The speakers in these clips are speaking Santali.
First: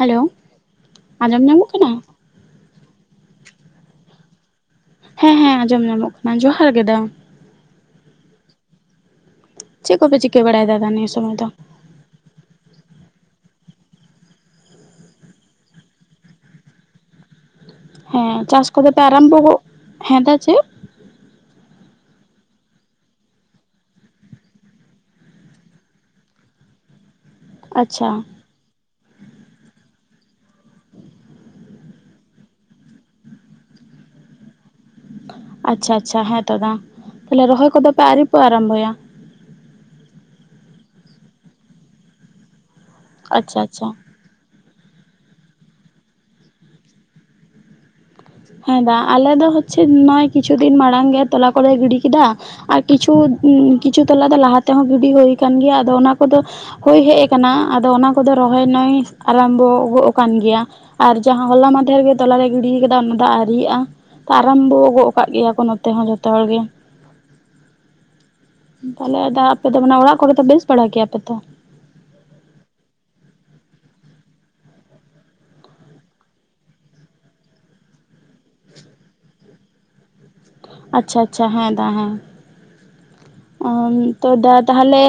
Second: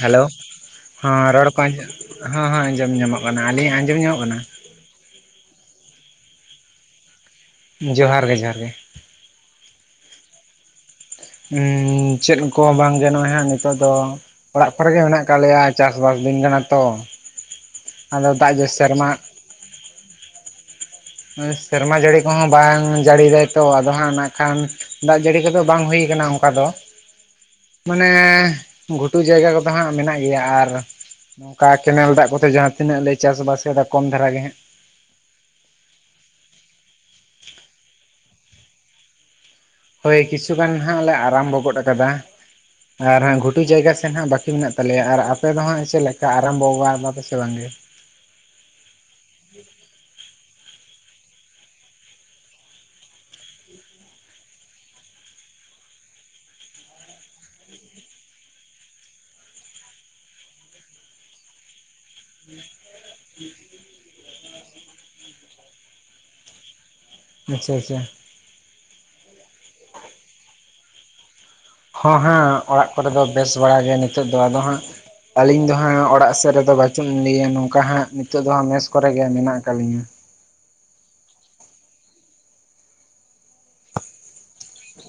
ᱦᱮᱞᱳ ᱦᱚᱸ ᱟᱸᱡᱚᱢ ᱨᱚᱲ ᱠᱚ ᱧᱟᱢᱚᱜ ᱟᱡᱚᱢ ᱠᱟᱱᱟ ᱦᱚᱸ-ᱦᱚᱸ ᱟᱸᱡᱚᱢ ᱧᱟᱢᱚᱜ ᱠᱟᱱᱟ ᱾ ᱟᱹᱞᱤᱧᱟ ᱟᱸᱡᱚᱢ ᱧᱟᱢᱚᱜ ᱠᱟᱱᱟ? ᱦᱮᱸ ᱦᱮᱸ ᱟᱸᱡᱚᱢ ᱧᱟᱢᱚᱜ ᱠᱟᱱᱟ ᱡᱚᱦᱟᱨ ᱜᱮ ᱫᱟ ᱡᱚᱦᱟᱨ ᱜᱮ ᱡᱚᱦᱟᱨ ᱜᱮ ᱾ ᱪᱮᱫ ᱠᱚᱯᱮ ᱪᱤᱠᱟᱹ ᱵᱟᱲᱟᱭ ᱫᱟ, ᱫᱟ ᱱᱤᱭᱟ ᱥᱚᱢᱚᱭ? ᱫᱚ ᱩᱝ ᱪᱮᱫ ᱠᱚ ᱵᱟᱝ ᱜᱟᱱᱚᱜᱼᱟ ᱦᱟᱸᱜ ᱱᱤᱛᱚᱜ ᱫᱚ ᱾ ᱚᱲᱟᱜ ᱠᱚᱨᱮ ᱜᱮ ᱢᱮᱱᱟᱜ ᱠᱟᱜ ᱞᱮᱭᱟ ᱪᱟᱥ ᱵᱟᱥ ᱫᱤᱱ ᱠᱟᱱᱟ ᱛᱚ ᱾ ᱦᱮᱸ ᱪᱟᱥ ᱠᱚᱫᱚ ᱯᱮ ᱟᱨᱟᱢᱵᱚ ᱜᱚᱜ ᱦᱮᱸ ᱫᱟ ᱪᱮᱜ? ᱥᱮᱨᱢᱟ ᱡᱟᱹᱲᱤ ᱠᱚᱦᱚᱸ ᱵᱟᱝ ᱡᱟᱹᱲᱤᱭ ᱫᱟᱭ ᱛᱚ, ᱟᱫᱚ ᱦᱟᱸᱜ ᱱᱟᱜ ᱠᱷᱟᱱ ᱫᱟᱜ ᱡᱟᱹᱲᱤ ᱠᱚᱫᱚ ᱵᱟᱝ ᱦᱩᱭ ᱠᱟᱱᱟ ᱚᱱᱠᱟ ᱫᱚ ᱟᱪᱪᱷᱟ ᱢᱟᱱᱮ ᱜᱷᱩᱴᱩ ᱡᱟᱭᱜᱟ ᱠᱚᱫᱚ ᱦᱟᱸᱜ ᱢᱮᱱᱟᱜ ᱜᱮᱭᱟ ᱟᱨ ᱱᱚᱝᱠᱟ ᱠᱮᱱᱮᱞ ᱫᱟᱜ ᱠᱚᱛᱮ ᱡᱟᱸᱦᱟᱸ ᱛᱤᱱᱟᱹᱜ ᱞᱮ ᱪᱟᱥᱵᱟᱥ ᱮᱫᱟ ᱠᱚᱢ ᱫᱷᱟᱨᱟ ᱜᱮ ᱦᱟᱸᱜ ᱾ ᱟᱪᱪᱷᱟ ᱟᱪᱪᱷᱟ ᱦᱮᱸ ᱛᱚ ᱫᱟ ᱛᱟᱦᱚᱞᱮ ᱨᱚᱦᱚᱭ ᱠᱚᱫᱚ ᱯᱮ ᱟᱹᱣᱨᱤ ᱯᱮ ᱟᱨᱟᱢᱵᱷᱚᱭᱟ ᱦᱳᱭ ᱠᱤᱪᱷᱩ ᱜᱟᱱ ᱦᱟᱸᱜ ᱞᱮ ᱟᱨᱟᱢᱵᱷᱚ ᱜᱚᱫ ᱟᱠᱟᱫᱟ ᱟᱨ ᱦᱟᱸᱜ ᱟᱪᱪᱷᱟ ᱜᱷᱩᱴᱩ ᱟᱪᱪᱷᱟ ᱡᱟᱭᱜᱟ ᱥᱮᱫ ᱦᱟᱸᱜ ᱵᱟᱠᱤ ᱢᱮᱱᱟᱜ ᱛᱟᱦᱚᱞᱮᱭᱟ ᱟᱨ ᱟᱯᱮᱫᱚ ᱦᱟᱸᱜ ᱪᱮᱫ ᱞᱮᱠᱟ ᱟᱨᱟᱢᱵᱷᱚ ᱟᱯᱮ ᱥᱮ ᱵᱟᱝ ᱜᱮ ᱦᱮᱸ ᱫᱟ ᱟᱞᱮ ᱫᱚ ᱦᱚᱪᱪᱷᱮ ᱱᱚᱜᱼᱚᱭ ᱠᱤᱪᱷᱩ ᱫᱤᱱ ᱢᱟᱲᱟᱝ ᱜᱮ ᱛᱚᱞᱟ ᱠᱚᱞᱮ ᱜᱤᱰᱤ ᱠᱮᱫᱟ ᱟᱨ ᱠᱤᱪᱷᱩ ᱠᱤᱪᱷᱩ ᱛᱚᱞᱟ ᱫᱚ ᱞᱟᱦᱟ ᱛᱮᱦᱚᱸ ᱜᱤᱰᱤ ᱦᱩᱭ ᱟᱠᱟᱱ ᱜᱮᱭᱟ ᱟᱫᱚ ᱚᱱᱟ ᱠᱚᱫᱚ ᱦᱩᱭ ᱦᱮᱡ ᱟᱠᱟᱱᱟ ᱟᱫᱚ ᱚᱱᱟ ᱠᱚᱫᱚ ᱨᱚᱦᱚᱭᱱᱟᱭ ᱟᱨᱟᱢᱵᱷᱚ ᱜᱚᱜ ᱟᱠᱟᱱ ᱜᱮᱭᱟ ᱟᱨ ᱡᱟᱦᱟᱸ ᱦᱚᱞᱟ ᱢᱟᱫᱷᱮᱨ ᱜᱮ ᱛᱚᱞᱟᱨᱮ ᱜᱤᱰᱤ ᱟᱠᱟᱫᱟ ᱚᱱᱟ ᱫᱟᱜ ᱟᱣᱨᱤᱜᱼᱟ ᱟᱨᱟᱢᱵᱷᱚ ᱜᱚᱜ ᱟᱠᱟᱫ ᱜᱮᱭᱟ ᱠᱚ ᱱᱚᱛᱮ ᱦᱚᱸ ᱡᱷᱚᱛᱚ ᱦᱚᱲ ᱜᱮ ᱟᱪᱪᱷᱟ ᱟᱪᱪᱷᱟ ᱛᱟᱦᱚᱞᱮ ᱫᱟ ᱟᱯᱮ ᱫᱚ ᱢᱟᱱᱮ ᱚᱲᱟᱜ ᱠᱚᱜᱚ ᱵᱮᱥ ᱵᱟᱲᱟ ᱜᱮᱭᱟᱯᱮ ᱛᱚ ᱦᱚᱸ ᱦᱮᱸ ᱚᱲᱟᱜ ᱠᱚᱨᱮ ᱫᱚ ᱵᱮᱥ ᱵᱟᱲᱟ ᱜᱮ ᱱᱤᱛᱚᱜ ᱫᱚ ᱟᱫᱚ ᱦᱟᱸᱜ ᱟᱹᱞᱤᱧ ᱫᱚ ᱦᱟᱸᱜ ᱚᱲᱟᱜ ᱥᱮᱫ ᱨᱮᱫᱚ ᱵᱟᱹᱪᱩᱜ ᱞᱤᱧ ᱞᱟᱹᱭᱟ ᱱᱚᱝᱠᱟ ᱦᱟᱸᱜ ᱱᱤᱛᱚᱜ ᱫᱚ ᱦᱟᱸᱜ ᱢᱮᱥ ᱠᱚᱨᱮ ᱜᱮ ᱢᱮᱱᱟᱜ ᱟᱠᱟᱫ ᱞᱤᱧᱟ ᱟᱪᱪᱷᱟ ᱟᱪᱪᱷᱟ ᱦᱮᱸ ᱫᱟ ᱦᱮᱸ ᱛᱚ ᱫᱟ ᱛᱟᱦᱚᱞᱮ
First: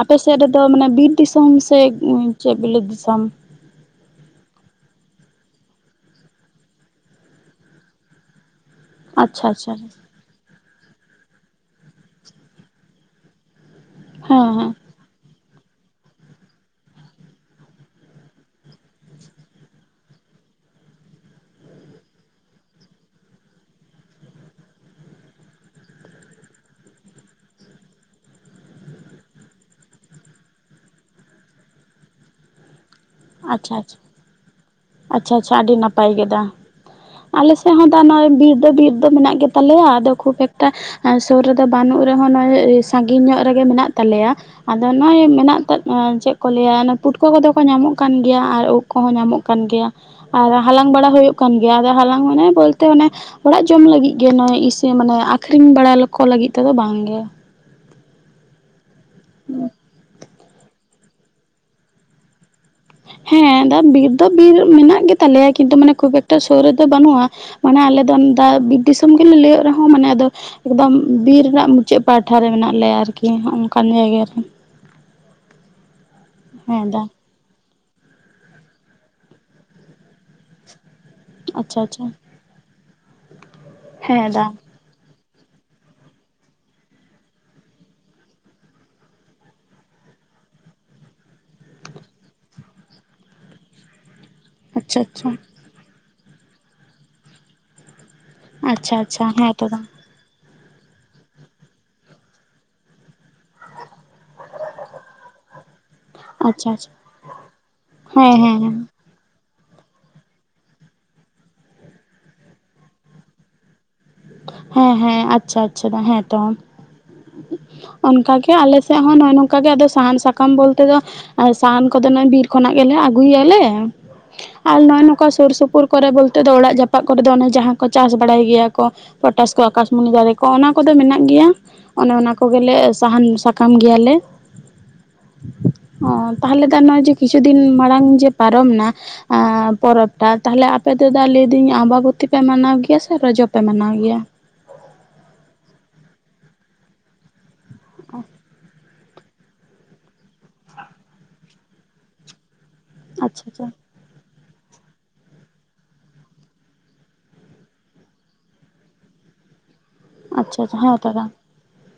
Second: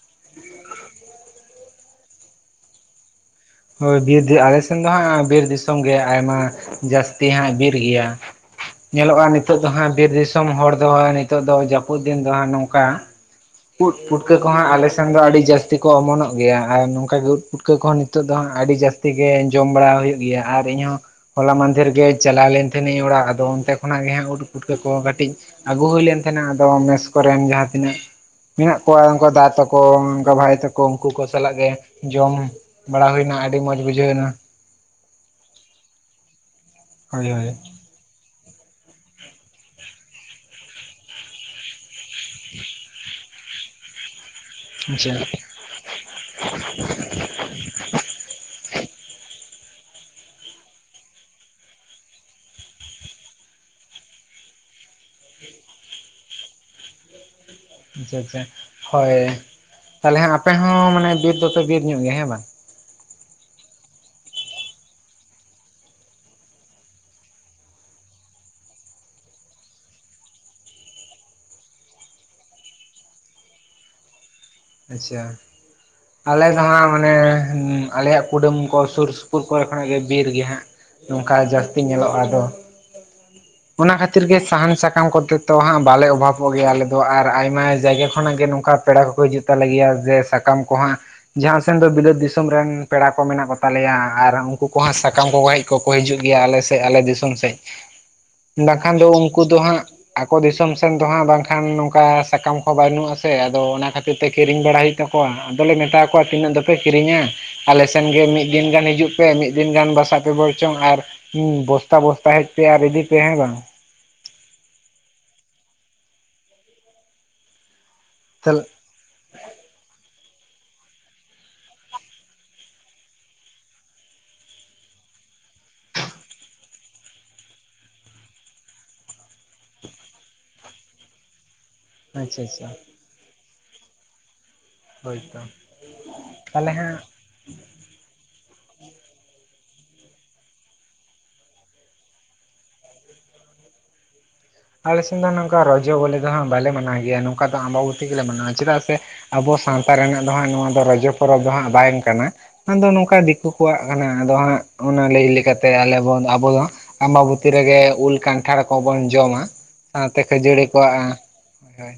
ᱟᱯᱮ ᱥᱮᱫ ᱨᱮᱫᱚ ᱢᱟᱱᱮ ᱵᱤᱨ ᱫᱤᱥᱚᱢ ᱥᱮ ᱪᱮᱫ ᱵᱤᱞᱟᱹᱛ ᱫᱤᱥᱚᱢ ᱦᱳᱭ ᱵᱤᱨ ᱟᱞᱮᱥᱮᱱ ᱫᱚ ᱦᱟᱸᱜ ᱵᱤᱨ ᱫᱤᱥᱚᱢ ᱜᱮ ᱟᱭᱢᱟ ᱡᱟᱹᱥᱛᱤ ᱦᱟᱸᱜ ᱵᱤᱨ ᱜᱮᱭᱟ ᱧᱮᱞᱚᱜᱼᱟ ᱟᱪᱪᱷᱟ ᱱᱤᱛᱚᱜ ᱫᱚ ᱟᱪᱪᱷᱟ ᱦᱮᱸ ᱦᱟᱸᱜ ᱵᱤᱨ ᱫᱤᱥᱚᱢ ᱦᱚᱲ ᱫᱚ ᱦᱟᱸᱜ ᱱᱤᱛᱚᱜ ᱫᱚ ᱡᱟᱹᱯᱩᱫ ᱫᱤᱱ ᱫᱚ ᱦᱟᱸᱜ ᱱᱚᱝᱠᱟ ᱩᱫ ᱯᱩᱴᱠᱟᱹ ᱠᱚᱦᱚᱸ ᱦᱮᱸ ᱟᱞᱮᱥᱮᱱ ᱫᱚ ᱟᱹᱰᱤ ᱡᱟᱹᱥᱛᱤ ᱠᱚ ᱚᱢᱚᱱᱚᱜ ᱜᱮᱭᱟ ᱟᱨ ᱱᱚᱝᱠᱟ ᱜᱮ ᱩᱫ ᱯᱩᱴᱠᱟᱹ ᱠᱚᱦᱚᱸ ᱱᱤᱛᱚᱜ ᱱᱤᱛᱚᱜ ᱫᱚᱜ ᱟᱹᱰᱤ ᱡᱟᱹᱥᱛᱤ ᱜᱮ ᱡᱚᱢ ᱵᱟᱲᱟ ᱦᱩᱭᱩᱜ ᱜᱮᱭᱟ ᱟᱨ ᱤᱧᱦᱚᱸ ᱦᱚᱞᱟ ᱢᱟᱫᱷᱮᱨ ᱜᱮ ᱪᱟᱞᱟᱣ ᱞᱮᱱ ᱛᱟᱦᱮᱱᱤᱧ ᱚᱲᱟᱜ ᱟᱫᱚ ᱚᱱᱛᱮ ᱠᱷᱚᱱᱟᱜ ᱜᱮ ᱦᱟᱸᱜ ᱩᱫ ᱯᱩᱴᱠᱟᱹ ᱠᱚ ᱠᱟᱹᱴᱤᱡ ᱟᱹᱜᱩ ᱦᱩᱭ ᱞᱮᱱ ᱛᱟᱦᱮᱱᱟ ᱟᱫᱚ ᱢᱮᱥ ᱠᱚᱨᱮᱱ ᱡᱟᱦᱟᱸ ᱛᱤᱱᱟᱹᱜ ᱢᱮᱱᱟᱜ ᱠᱚᱣᱟ ᱩᱱᱠᱩ ᱫᱟ ᱛᱟᱠᱚ ᱚᱱᱠᱟ ᱵᱷᱟᱭ ᱛᱟᱠᱚ ᱩᱱᱠᱩ ᱠᱚ ᱥᱟᱞᱟᱜ ᱜᱮ ᱡᱚᱢ ᱵᱟᱲᱟ ᱦᱩᱭᱱᱟ ᱟᱹᱰᱤ ᱟᱪᱪᱷᱟ ᱢᱚᱸᱡᱽ ᱟᱪᱪᱷᱟ ᱵᱩᱡᱷᱟᱹᱣ ᱮᱱᱟ ᱟᱪᱪᱷᱟ ᱟᱪᱪᱷᱟ ᱟᱹᱰᱤ ᱱᱟᱯᱟᱭ ᱜᱮᱫᱟ ᱦᱳᱭ ᱦᱳᱭ ᱟᱞᱮᱥᱮᱱ ᱵᱤᱨ ᱫᱟ ᱵᱤᱨ ᱫᱚ ᱢᱮᱱᱟᱜ ᱜᱮᱛᱟᱞᱮᱭᱟ ᱟᱫᱚ ᱠᱷᱩᱵ ᱮᱠᱴᱟ ᱥᱩᱨ ᱨᱮᱫᱚ ᱵᱟᱹᱱᱩᱜ ᱨᱮᱦᱚᱸ ᱱᱚᱜᱚᱭ ᱥᱟᱺᱜᱤᱧ ᱧᱚᱜ ᱨᱮᱜᱮ ᱢᱮᱱᱟᱜ ᱛᱟᱞᱮᱭᱟ ᱟᱫᱚ ᱟᱪᱪᱷᱟ ᱱᱚᱜᱼᱚᱭ ᱢᱮᱱᱟᱜ ᱪᱮᱫ ᱠᱚ ᱞᱟᱹᱭᱟ ᱯᱩᱴᱠᱟᱹ ᱠᱚᱫᱚ ᱠᱚ ᱧᱟᱢᱚᱜ ᱠᱟᱱ ᱜᱮᱭᱟ ᱟᱨ ᱩᱫᱽ ᱠᱚᱦᱚᱸ ᱧᱟᱢᱚᱜ ᱠᱟᱱᱟ ᱠᱟᱱ ᱜᱮᱭᱟ ᱟᱨ ᱦᱟᱞᱟᱝ ᱵᱟᱲᱟ ᱦᱩᱭᱩᱜ ᱠᱟᱱ ᱜᱮᱭᱟ ᱦᱟᱞᱟᱝ ᱢᱟᱱᱮ ᱵᱚᱞᱛᱮᱚᱱᱮ ᱚᱲᱟᱜ ᱡᱚᱢ ᱞᱟᱹᱜᱤᱫ ᱜᱮ ᱱᱚᱜᱼᱚᱭ ᱤᱥᱤᱱ ᱢᱟᱱᱮ ᱟᱠᱷᱨᱤᱧ ᱵᱟᱲᱟᱠᱚ ᱞᱟᱹᱜᱤᱫ ᱛᱮᱫᱚ ᱵᱟᱝᱜᱮ ᱟᱪᱪᱷᱟ ᱟᱪᱪᱷᱟ ᱦᱳᱭ ᱛᱟᱦᱞᱮ ᱦᱟᱜ ᱟᱯᱮ ᱦᱚᱸ ᱢᱟᱱᱮ ᱵᱤᱨ ᱫᱚᱯᱮ ᱵᱤᱨ ᱧᱚᱜ ᱜᱮᱭᱟ ᱦᱮᱸ ᱵᱟᱝ ᱦᱮᱸ ᱵᱤᱨ ᱫᱚ ᱵᱤᱨ ᱢᱮᱱᱟᱜ ᱜᱮᱛᱟᱞᱮᱭᱟ ᱠᱤᱱᱛᱩ ᱢᱟᱱᱮ ᱠᱷᱩᱵ ᱮᱠᱴᱟ ᱥᱩᱨ ᱨᱮᱫᱚ ᱵᱟᱹᱱᱩᱜᱼᱟ ᱢᱟᱱᱮ ᱟᱞᱮ ᱫᱚ ᱫᱟ ᱵᱤᱨ ᱫᱤᱥᱚᱢ ᱜᱮᱞᱮ ᱞᱟᱹᱭᱟᱹᱜ ᱨᱮᱦᱚᱸ ᱢᱟᱱᱮ ᱟᱫᱚ ᱮᱠᱫᱚᱢ ᱵᱤᱨ ᱨᱮᱱᱟᱜ ᱢᱩᱪᱟᱹᱫ ᱯᱟᱦᱴᱟ ᱨᱮ ᱢᱮᱱᱟᱜ ᱞᱮᱭᱟ ᱟᱨᱠᱤ ᱚᱱᱠᱟᱱ ᱡᱟᱭᱜᱟ ᱨᱮ ᱟᱪᱪᱷᱟ ᱟᱞᱮ ᱫᱚ ᱦᱮᱸ ᱦᱟᱸᱜ ᱫᱟ ᱢᱟᱱᱮ ᱟᱞᱮᱭᱟᱜ ᱠᱩᱰᱟᱹᱢ ᱠᱚ ᱥᱩᱨ ᱥᱩᱯᱩᱨ ᱠᱚᱨᱮ ᱠᱷᱚᱱᱟᱜ ᱜᱮ ᱵᱤᱨᱜᱮ ᱦᱟᱸᱜ ᱱᱚᱝᱠᱟ ᱡᱟᱹᱥᱛᱤ ᱟᱪᱪᱷᱟ ᱟᱪᱪᱷᱟ ᱧᱮᱞᱚᱜᱼᱟ ᱟᱫᱚ ᱚᱱᱟ ᱠᱷᱟᱹᱛᱤᱨ ᱦᱮᱸ ᱜᱮ ᱫᱟ ᱥᱟᱦᱟᱱ ᱥᱟᱠᱟᱢ ᱠᱚᱛᱮ ᱱᱤᱛᱚᱜ ᱦᱟᱸᱜ ᱵᱟᱞᱮ ᱚᱵᱷᱟᱵᱚᱜ ᱜᱮᱭᱟ ᱟᱞᱮᱫᱚ ᱟᱨ ᱟᱭᱢᱟ ᱡᱟᱭᱜᱟ ᱠᱷᱚᱱᱟᱜ ᱜᱮ ᱱᱚᱝᱠᱟ ᱯᱮᱲᱟ ᱠᱚᱠᱚ ᱦᱤᱡᱩᱜ ᱠᱟᱱᱟ [unintelligible] ᱡᱮ ᱥᱟᱠᱟᱢ ᱠᱚᱦᱚᱸ ᱡᱟᱦᱟᱸ ᱥᱮᱱ ᱫᱚ ᱵᱤᱞᱟᱹᱛ ᱫᱤᱥᱚᱢ ᱨᱮᱱ ᱯᱮᱲᱟ ᱠᱚ ᱢᱮᱱᱟᱜ ᱠᱚᱛᱟᱞᱮᱭᱟ ᱟᱨ ᱩᱱᱠᱩ ᱠᱚᱦᱚᱸ ᱟᱪᱪᱷᱟ ᱟᱪᱪᱷᱟ ᱥᱟᱠᱟᱢ ᱠᱚ ᱦᱮᱡ ᱠᱚᱠᱚ ᱦᱤᱡᱩᱜ ᱜᱮᱭᱟ ᱟᱞᱮ ᱥᱮᱫ ᱟᱞᱮ ᱫᱤᱥᱚᱢ ᱥᱮᱫ ᱟᱪᱪᱷᱟ ᱵᱟᱠᱷᱟᱱ ᱫᱚ ᱟᱪᱪᱷᱟ ᱩᱱᱠᱩ ᱦᱮᱸ ᱫᱚ ᱛᱚ ᱫᱟ ᱦᱟᱸᱜ ᱟᱠᱚ ᱫᱤᱥᱚᱢ ᱥᱮᱱ ᱫᱚ ᱦᱟᱸᱜ ᱵᱟᱝᱠᱷᱟᱱ ᱱᱚᱝᱠᱟ ᱥᱟᱠᱟᱢ ᱠᱚ ᱵᱟᱹᱱᱩᱜᱼᱟᱥᱮ ᱟᱫᱚ ᱚᱱᱟ ᱠᱷᱟᱹᱛᱤᱨ ᱛᱮ ᱠᱤᱨᱤᱧ ᱵᱟᱲᱟ ᱦᱩᱭᱩᱜ ᱛᱟᱠᱚᱣᱟ ᱟᱫᱚᱮ ᱢᱮᱛᱟᱣᱟ ᱠᱚᱣᱟ ᱛᱤᱱᱟᱹᱜ ᱟᱪᱪᱷᱟ ᱫᱚᱯᱮ ᱟᱪᱪᱷᱟ ᱠᱤᱨᱤᱧᱟ ᱟᱞᱮᱥᱮᱱ ᱜᱮ ᱦᱮᱸ ᱢᱤᱫ ᱦᱮᱸ ᱫᱤᱱ ᱦᱮᱸ ᱜᱟᱱ ᱦᱤᱡᱩᱜ ᱯᱮ ᱢᱤᱫ ᱫᱤᱱ ᱜᱟᱱ ᱵᱟᱥᱟᱜ ᱯᱮ ᱵᱚᱞᱪᱚᱝ ᱟᱨ ᱵᱚᱥᱛᱟ ᱵᱚᱥᱛᱟ ᱦᱮᱡ ᱯᱮ ᱟᱨ ᱤᱫᱤ ᱯᱮ ᱦᱮᱸ ᱵᱟᱝ ᱦᱮᱸ ᱦᱮᱸ ᱟᱪᱪᱷᱟ ᱟᱪᱪᱷᱟ ᱦᱮᱸ ᱛᱚ ᱚᱱᱠᱟᱜ ᱜᱮ ᱛᱟᱦᱞᱮ ᱟᱞᱮ ᱥᱮᱫ ᱦᱚᱸ ᱱᱚᱜᱼᱚᱭ ᱱᱚᱝᱠᱟ ᱜᱮᱫᱚ ᱥᱟᱦᱟᱱ ᱥᱟᱠᱟᱢ ᱵᱚᱞᱛᱮ ᱫᱚ ᱟᱨ ᱥᱟᱦᱟᱱ ᱠᱚᱫᱚ ᱵᱤᱨ ᱠᱷᱚᱱᱟᱜ ᱜᱮᱞᱮ ᱟᱹᱜᱩᱭ ᱟᱞᱮ ᱟᱨ ᱱᱚᱜᱼᱚᱭ ᱱᱚᱝᱠᱟ ᱥᱩᱨ ᱥᱩᱯᱩᱨ ᱠᱚᱨᱮ ᱵᱚᱞᱛᱮ ᱫᱚ ᱚᱲᱟᱜ ᱡᱟᱯᱟᱜ ᱠᱚᱨᱮ ᱫᱚ ᱚᱱᱮ ᱡᱟᱦᱟᱸ ᱠᱚ ᱪᱟᱥ ᱵᱟᱲᱟᱭ ᱜᱮᱭᱟ ᱠᱚ ᱯᱚᱴᱟᱥ ᱠᱚ ᱟᱠᱟᱥᱢᱩᱱᱤ ᱫᱟᱨᱮ ᱠᱚ ᱚᱱᱟ ᱠᱚᱫᱚ ᱢᱮᱱᱟᱜ ᱜᱮᱭᱟ ᱚᱱᱮ ᱚᱱᱟ ᱟᱪᱪᱷᱟ ᱟᱪᱪᱷᱟ ᱠᱚᱜᱮᱞᱮ ᱥᱟᱦᱟᱱ ᱥᱟᱠᱟᱢ ᱜᱮᱭᱟᱞᱮ ᱦᱳᱭᱛᱚ ᱛᱟᱦᱚᱞᱮ ᱫᱟ ᱠᱤᱪᱷᱩ ᱫᱤᱱ ᱢᱟᱲᱟᱝ ᱡᱮ ᱯᱟᱨᱚᱢ ᱮᱱᱟ ᱯᱚᱨᱚᱵᱽᱴᱟᱜ ᱛᱟᱦᱞᱮ ᱟᱯᱮ ᱫᱚ ᱫᱟ ᱞᱟᱹᱭᱫᱟᱹᱧ ᱟᱢᱵᱟᱵᱚᱛᱤ ᱯᱮ ᱢᱟᱱᱟᱣ ᱜᱮᱭᱟ ᱥᱮ ᱨᱚᱡᱚ ᱯᱮ ᱢᱟᱱᱟᱣ ᱜᱮᱭᱟ ᱟᱞᱮ ᱥᱮᱱ ᱫᱚ ᱱᱚᱝᱠᱟ ᱨᱚᱡᱚ ᱵᱚᱞᱞᱤ ᱫᱚ ᱵᱟᱞᱮ ᱢᱟᱱᱟᱣ ᱜᱮᱭᱟ ᱱᱚᱝᱠᱟ ᱫᱚ ᱟᱢᱵᱟᱵᱩᱛᱤ ᱜᱮᱞᱮ ᱢᱟᱱᱟᱣᱟ ᱪᱮᱫᱟᱜ ᱥᱮ ᱟᱵᱚ ᱥᱟᱶᱛᱟ ᱨᱮᱱᱟᱜ ᱫᱚ ᱦᱟᱸᱜ ᱱᱚᱣᱟ ᱫᱚ ᱨᱚᱡᱚ ᱯᱚᱨᱚᱵᱽ ᱫᱚ ᱦᱟᱸᱜ ᱵᱟᱝ ᱠᱟᱱᱟ ᱟᱫᱚ ᱱᱚᱝᱠᱟ ᱟᱪᱪᱷᱟ ᱫᱤᱠᱩ ᱟᱪᱪᱷᱟ ᱠᱚᱣᱟᱜ ᱠᱟᱱᱟ ᱟᱫᱚ ᱦᱟᱸᱜ ᱚᱱᱟ ᱞᱟᱹᱭ ᱞᱮᱠᱟᱛᱮ ᱟᱞᱮ ᱵᱚᱱ ᱟᱵᱚ ᱫᱚ ᱟᱢᱵᱟᱵᱛᱤ ᱨᱮᱜᱮ ᱩᱞ ᱠᱟᱱᱴᱷᱟᱲ ᱠᱚᱵᱚᱱ ᱡᱚᱢᱟ ᱥᱟᱶᱛᱮ ᱟᱪᱪᱷᱟ ᱠᱷᱟᱹᱡᱟᱹᱲᱤ ᱟᱪᱪᱷᱟ ᱦᱮᱸ ᱠᱚᱣᱟᱜᱼᱟ ᱛᱚ ᱫᱟ ᱦᱳᱭ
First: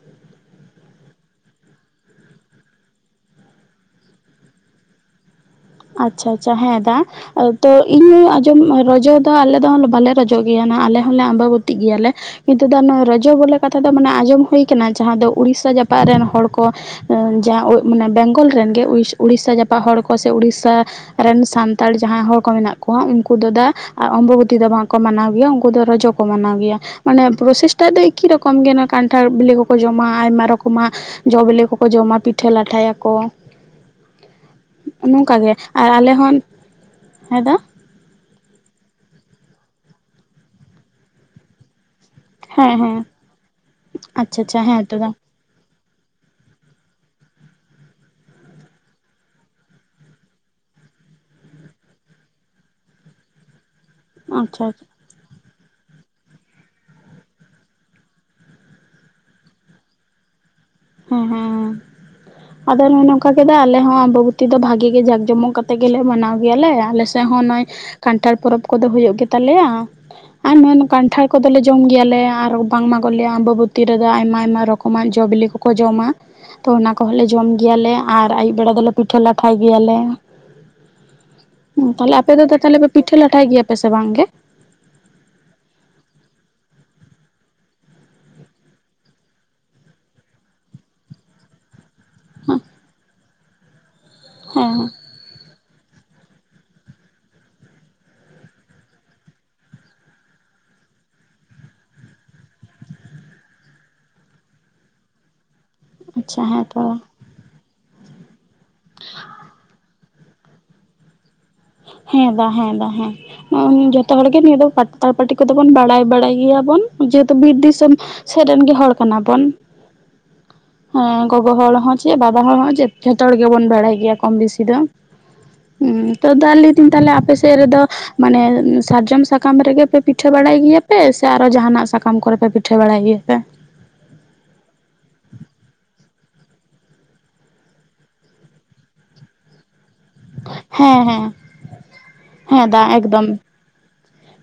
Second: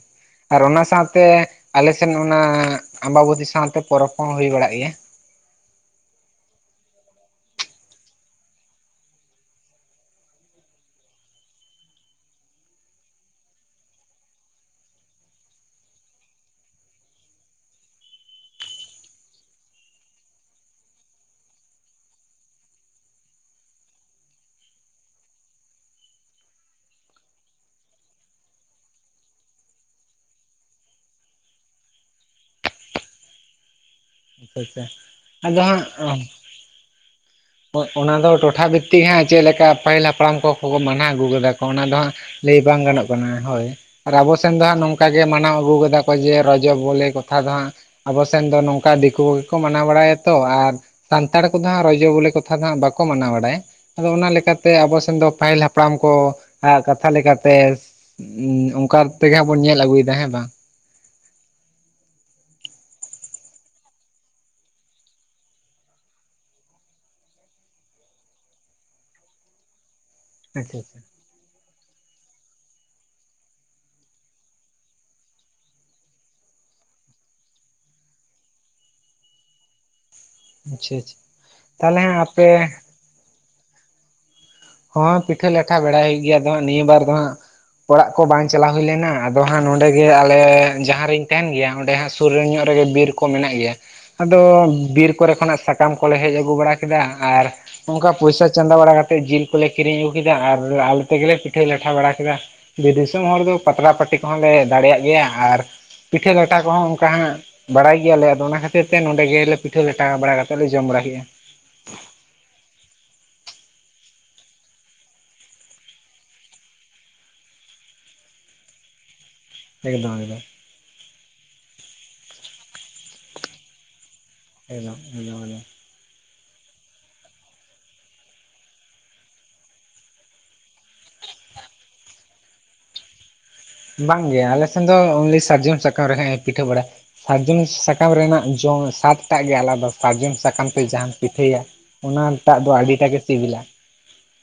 ᱟᱨ ᱚᱱᱟ ᱥᱟᱶᱛᱮ ᱟᱞᱮᱥᱮᱱ ᱚᱱᱟ ᱟᱢᱵᱟᱵᱚᱛᱤ ᱥᱟᱶᱛᱮ ᱯᱚᱨᱚᱵᱽ ᱦᱚᱸ ᱦᱩᱭ ᱵᱟᱲᱟᱜ ᱜᱮᱭᱟ ᱟᱪᱪᱷᱟ ᱟᱪᱪᱷᱟ ᱦᱮᱸ ᱫᱟ ᱛᱚ ᱤᱧ ᱟᱸᱡᱚᱢ ᱨᱚᱡᱚ ᱫᱚ ᱟᱞᱮ ᱫᱚ ᱵᱟᱞᱮ ᱨᱚᱡᱚᱜ ᱜᱮᱭᱟ ᱟᱞᱮ ᱦᱚᱸᱞᱮ ᱟᱢᱵᱟᱵᱚᱛᱤᱜ ᱜᱮᱭᱟᱞᱮ ᱠᱤᱱᱛᱩ ᱨᱚᱡᱚ ᱵᱚᱞᱮ ᱠᱟᱛᱷᱟ ᱫᱚ ᱢᱟᱱᱮ ᱟᱸᱡᱚᱢ ᱦᱩᱭ ᱠᱟᱱᱟ ᱡᱟᱦᱟᱸ ᱫᱚ ᱩᱲᱤᱥᱟ ᱡᱟᱯᱟᱜ ᱨᱮᱱ ᱦᱚᱲ ᱠᱚ ᱡᱟᱦᱟᱸ ᱢᱟᱱᱮ ᱵᱮᱝᱜᱚᱞ ᱨᱮᱱᱜᱮ ᱩᱲᱤᱥᱟ ᱡᱟᱯᱟᱜ ᱦᱚᱲ ᱠᱚ ᱥᱮ ᱩᱲᱤᱥᱟ ᱨᱮᱱ ᱥᱟᱱᱛᱟᱲ ᱡᱟᱦᱟᱸᱭ ᱦᱚᱲ ᱠᱚ ᱢᱮᱱᱟᱜ ᱠᱚᱣᱟ ᱩᱱᱠᱩ ᱫᱚ ᱫᱟ ᱟᱨ ᱚᱢᱵᱚᱵᱚᱛᱤ ᱫᱚ ᱵᱟᱝᱠᱚ ᱢᱟᱱᱟᱣ ᱜᱮᱭᱟ ᱩᱱᱠᱩ ᱫᱚ ᱨᱚᱡᱚ ᱠᱚ ᱢᱟᱱᱟᱣ ᱜᱮᱭᱟ ᱢᱟᱱᱮ ᱯᱨᱚᱥᱮᱥᱴᱟᱜ ᱫᱚ ᱮᱠᱤ ᱨᱚᱠᱚᱢ ᱜᱮ ᱠᱟᱱᱴᱷᱟᱲ ᱵᱤᱞᱤ ᱠᱚᱠᱚ ᱡᱚᱢᱟ ᱟᱭᱢᱟ ᱨᱚᱠᱚᱢᱟᱜ ᱡᱚ ᱵᱤᱞᱤ ᱠᱚᱠᱚ ᱡᱚᱢᱟ ᱯᱤᱴᱷᱟᱹ ᱞᱟᱴᱷᱟᱭᱟᱠᱚ ᱯᱚᱭᱥᱟᱹ ᱱᱚᱝᱠᱟ ᱜᱮ ᱟᱨ ᱟᱞᱮ ᱦᱚᱸ ᱦᱮᱸ ᱫᱟ ᱚᱱᱟ ᱫᱚ ᱴᱚᱴᱷᱟ ᱵᱷᱤᱛᱤᱠ ᱦᱟᱸᱜ ᱪᱮᱫ ᱞᱮᱠᱟ ᱯᱟᱹᱦᱤᱞ ᱦᱟᱯᱲᱟᱢ ᱠᱚᱠᱚ ᱢᱟᱱᱟᱣ ᱟᱹᱜᱩ ᱠᱟᱫᱟ ᱠᱚ ᱚᱱᱟ ᱫᱚ ᱦᱟᱸᱜ ᱞᱟᱹᱭ ᱦᱮᱸ ᱵᱟᱝ ᱦᱮᱸ ᱜᱟᱱᱚᱜ ᱠᱟᱱᱟ ᱦᱳᱭ ᱟᱨ ᱟᱵᱚ ᱟᱪᱪᱷᱟ ᱥᱮᱱ ᱟᱪᱪᱷᱟ ᱫᱚ ᱦᱟᱸᱜ ᱦᱮᱸ ᱛᱚ ᱱᱚᱝᱠᱟ ᱫᱟ ᱜᱮ ᱢᱟᱱᱟᱣ ᱟᱹᱜᱩ ᱠᱟᱫᱟ ᱚᱡᱮ ᱨᱚᱡᱚ ᱵᱚᱞᱮ ᱠᱚᱛᱷᱟ ᱫᱚ ᱦᱟᱸᱜ ᱟᱵᱚ ᱥᱮᱱ ᱫᱚ ᱱᱚᱝᱠᱟ ᱫᱤᱠᱩ ᱠᱚᱜᱮ ᱠᱚ ᱢᱟᱱᱟᱣ ᱵᱟᱲᱟᱭᱟᱛᱚ ᱟᱨ ᱥᱟᱱᱛᱟᱲ ᱠᱚᱫᱚ ᱦᱟᱸᱜ ᱨᱚᱡᱚ ᱵᱚᱞᱮ ᱠᱚ ᱠᱟᱛᱷᱟ ᱫᱚ ᱦᱟᱸᱜ ᱵᱟᱠᱚ ᱢᱟᱱᱟᱣ ᱵᱟᱲᱟᱭᱟ ᱟᱫᱚ ᱚᱱᱟ ᱟᱪᱪᱷᱟ ᱞᱮᱠᱟᱛᱮ ᱟᱪᱪᱷᱟ ᱟᱵᱚ ᱥᱮᱱ ᱫᱚ ᱯᱟᱦᱤᱞ ᱦᱟᱯ ᱦᱟᱯᱲᱟᱢ ᱠᱚ ᱟᱜ ᱠᱟᱛᱷᱟ ᱞᱮᱠᱟᱛᱮ ᱚᱱᱠᱟ ᱛᱮᱜᱮ ᱦᱟᱸᱜ ᱵᱚᱱ ᱧᱮᱞ ᱟᱹᱜᱩᱭᱮᱫᱟ ᱦᱮᱸ ᱵᱟᱝ ᱦᱮ ᱦᱮ ᱦᱮ ᱟᱫᱚ ᱱᱚᱜ ᱱᱚᱝᱠᱟ ᱠᱮᱫᱟ ᱟᱞᱮ ᱦᱚ ᱟᱢᱵᱚᱵᱚᱛᱤ ᱫᱚ ᱵᱷᱟᱜᱤ ᱜᱮ ᱡᱟᱠ ᱡᱚᱢᱚᱠ ᱠᱟᱛᱮ ᱜᱮᱞᱮ ᱢᱟᱱᱟᱣ ᱜᱮᱭᱟᱞᱮ ᱟᱞᱮ ᱱᱚᱜᱚᱭ ᱠᱟᱱᱴᱷᱟᱲ ᱯᱚᱨᱚᱵᱽ ᱠᱚᱫᱚ ᱦᱩᱭᱩᱜ ᱜᱮᱛᱟᱞᱮᱭᱟ ᱟᱨ ᱟᱪᱪᱷᱟ ᱟᱪᱪᱷᱟ ᱠᱟᱱᱴᱷᱟᱲ ᱠᱚᱫᱚ ᱞᱮ ᱡᱚᱢ ᱜᱮᱭᱟᱞᱮ ᱟᱨ ᱵᱟᱝᱢᱟᱟᱜ ᱞᱮᱭᱟ ᱟᱢᱵᱚᱚᱵᱩᱛᱤ ᱨᱮᱫᱚ ᱟᱭᱢᱟ ᱨᱚᱠᱚᱢ ᱡᱚ ᱵᱤᱞᱤ ᱠᱚ ᱠᱚ ᱡᱚᱢᱟ ᱛᱚ ᱚᱱᱟ ᱠᱚᱦᱚᱸ ᱞᱮ ᱡᱚᱢ ᱜᱮᱭᱟᱞᱮ ᱟᱨ ᱟᱹᱭᱩᱵ ᱵᱮᱲᱟ ᱫᱚᱞᱮ ᱯᱤᱴᱷᱟᱹ ᱞᱟᱴᱷᱟᱭ ᱜᱮᱭᱟᱞᱮ ᱟᱪᱪᱷᱟ ᱟᱪᱪᱷᱟ ᱛᱟᱦᱚᱞᱮ ᱛᱟᱞᱦᱮ ᱦᱟᱸᱜ ᱟᱯᱮ ᱫᱚ ᱛᱟᱞᱦᱮ ᱯᱤᱴᱷᱟᱹ ᱞᱟᱴᱷᱟᱭ ᱜᱮᱭᱟ ᱯᱮ ᱥᱮ ᱵᱟᱝ ᱜᱮ ᱦᱳᱣᱟ ᱯᱤᱴᱷᱟᱹ ᱞᱟᱴᱷᱟ ᱵᱟᱲᱟᱭ ᱜᱮᱭᱟ ᱫᱚ ᱦᱟᱸᱜ ᱱᱤᱭᱟᱹ ᱵᱟᱨ ᱫᱚ ᱦᱟᱸᱜ ᱚᱲᱟᱜ ᱠᱚ ᱵᱟᱝ ᱪᱟᱞᱟᱣ ᱦᱩᱭ ᱞᱮᱱᱟ ᱟᱫᱚ ᱦᱟᱸᱜ ᱱᱚᱸᱰᱮ ᱜᱮ ᱟᱞᱮ ᱡᱟᱦᱟᱸ ᱨᱤᱧ ᱛᱟᱦᱮᱱ ᱜᱮᱭᱟ ᱚᱸᱰᱮ ᱦᱟᱸᱜ ᱥᱩᱨ ᱧᱚᱜ ᱨᱮᱜᱮ ᱵᱤᱨ ᱠᱚ ᱢᱮᱱᱟᱜ ᱜᱮᱭᱟ ᱟᱫᱚ ᱦᱮᱸ ᱵᱤᱨ ᱠᱚᱨᱮ ᱠᱷᱚᱱᱟᱜ ᱥᱟ ᱥᱟᱠᱟᱢ ᱠᱚᱞᱮ ᱦᱮᱡ ᱟᱹᱜᱩ ᱵᱟᱲᱟ ᱠᱮᱫᱟ ᱟᱨ ᱚᱱᱠᱟ ᱯᱚᱭᱥᱟ ᱪᱟᱸᱫᱟ ᱵᱟᱲᱟ ᱠᱟᱛᱮᱫ ᱡᱤᱞ ᱠᱚᱞᱮ ᱠᱤᱨᱤᱧ ᱟᱹᱜᱩ ᱠᱮᱫᱟ ᱟᱨ ᱟᱞᱮ ᱛᱮᱜᱮᱞᱮ ᱯᱤᱴᱷᱟᱹ ᱞᱟᱴᱷᱟ ᱵᱟᱲᱟ ᱠᱮᱫᱟ ᱵᱤᱨ ᱫᱤᱥᱚᱢ ᱦᱚᱲ ᱫᱚ ᱯᱟᱛᱲᱟ ᱯᱟᱹᱴᱤ ᱠᱚᱦᱚᱸᱞᱮ ᱫᱟᱲᱮᱭᱟᱜ ᱜᱮᱭᱟ ᱟᱨ ᱯᱤᱴᱷᱟᱹ ᱟᱪᱪᱷᱟ ᱞᱟᱴᱷᱟ ᱦᱮᱸ ᱠᱚᱦᱚᱸ ᱛᱚ ᱚᱱᱠᱟ ᱦᱟᱸᱜ ᱵᱟᱲᱟᱭ ᱜᱮᱭᱟᱞᱮ ᱟᱫᱚ ᱚᱱᱟ ᱠᱷᱟᱹᱛᱤᱨ ᱛᱮ ᱱᱚᱸᱰᱮ ᱜᱮᱞᱮ ᱯᱤᱴᱷᱟᱹ ᱞᱟᱴᱷᱟ ᱴᱟ ᱵᱟᱲᱟ ᱠᱟᱛᱮᱫ ᱞᱮ ᱡᱚᱢ ᱵᱟᱲᱟ ᱠᱮᱜᱼᱟ ᱦᱮᱸ ᱫᱟ ᱦᱮᱸ ᱫᱟ ᱦᱮᱸ ᱡᱚᱛᱚ ᱦᱚᱲᱜ ᱜᱮ ᱱᱤᱭᱟᱹ ᱫᱚ ᱯᱟᱛᱛᱟ ᱯᱟᱴᱤ ᱠᱚᱫᱚ ᱵᱚᱱ ᱵᱟᱲᱟᱭ ᱵᱟᱲᱟᱭ ᱜᱮᱭᱟ ᱵᱚᱱ ᱡᱮᱦᱮᱛᱩ ᱵᱤᱨ ᱫᱤᱥᱚᱢ ᱥᱮᱫ ᱨᱮᱱ ᱜᱮ ᱦᱚᱲ ᱠᱟᱱᱟ ᱵᱚᱱ ᱮᱠᱫᱚᱢ ᱮᱠᱫᱚᱢ ᱦᱮᱸ ᱜᱚᱜᱚ ᱦᱚᱲ ᱦᱚ ᱪᱮᱫ ᱵᱟᱵᱟ ᱦᱚᱲ ᱦᱚ ᱪᱮᱫ ᱡᱷᱚᱛᱚ ᱦᱚᱲ ᱜᱮᱵᱚᱱ ᱵᱟᱲᱟᱭ ᱜᱮᱭᱟ ᱠᱚᱢ ᱵᱤᱥᱤ [unintelligible] ᱦᱮ ᱛᱚ ᱫᱟ ᱞᱟ. ᱭ ᱫᱟ. ᱧ ᱛᱟᱦᱚᱞᱮ ᱟᱯᱮ ᱥᱮᱫ ᱨᱮᱫᱚ ᱢᱟᱱᱮ ᱥᱟᱨᱡᱚᱢ ᱥᱟᱠᱟᱢ ᱨᱮᱜᱮ ᱯᱮ ᱯᱤᱴᱷᱟᱹ ᱵᱟᱲᱟᱭ ᱜᱮᱭᱟᱯᱮ ᱥᱮ ᱟᱨᱚ ᱡᱟᱦᱟᱱᱟᱜ ᱥᱟᱠᱟᱢ ᱠᱚᱨᱮ ᱯᱮ ᱯᱤᱴᱷᱟᱹ ᱵᱟᱲᱟᱭ ᱜᱮᱭᱟᱯᱮ ᱵᱟᱝᱜᱮ ᱟᱞᱮ ᱥᱮᱱ ᱫᱚ ᱚᱱᱞᱤ ᱥᱟᱨᱡᱚᱢ ᱥᱟᱠᱟᱢ ᱨᱮᱦᱟᱸᱜ ᱮ ᱯᱤᱴᱷᱟᱹ ᱵᱟᱲᱟ ᱥᱟᱨᱡᱚᱢᱤ ᱥᱟᱠᱟᱢ ᱨᱮᱱᱟᱜ ᱡᱚᱢ ᱥᱟᱛᱴᱟᱜ ᱜᱮ ᱟᱞᱟᱫᱟ ᱥᱟᱨᱡᱚᱢ ᱥᱟᱠᱟᱢ ᱛᱮ ᱦᱮᱸ ᱡᱟᱦᱟᱢ ᱦᱮᱸ ᱯᱤᱴᱷᱟᱹᱭᱟ ᱚᱱᱟ ᱴᱟᱜ ᱦᱮᱸ ᱫᱚ ᱫᱟ ᱟᱹᱰᱤᱴᱟᱜ ᱜᱮ ᱮᱠᱫᱚᱢ ᱥᱤᱵᱤᱞᱟ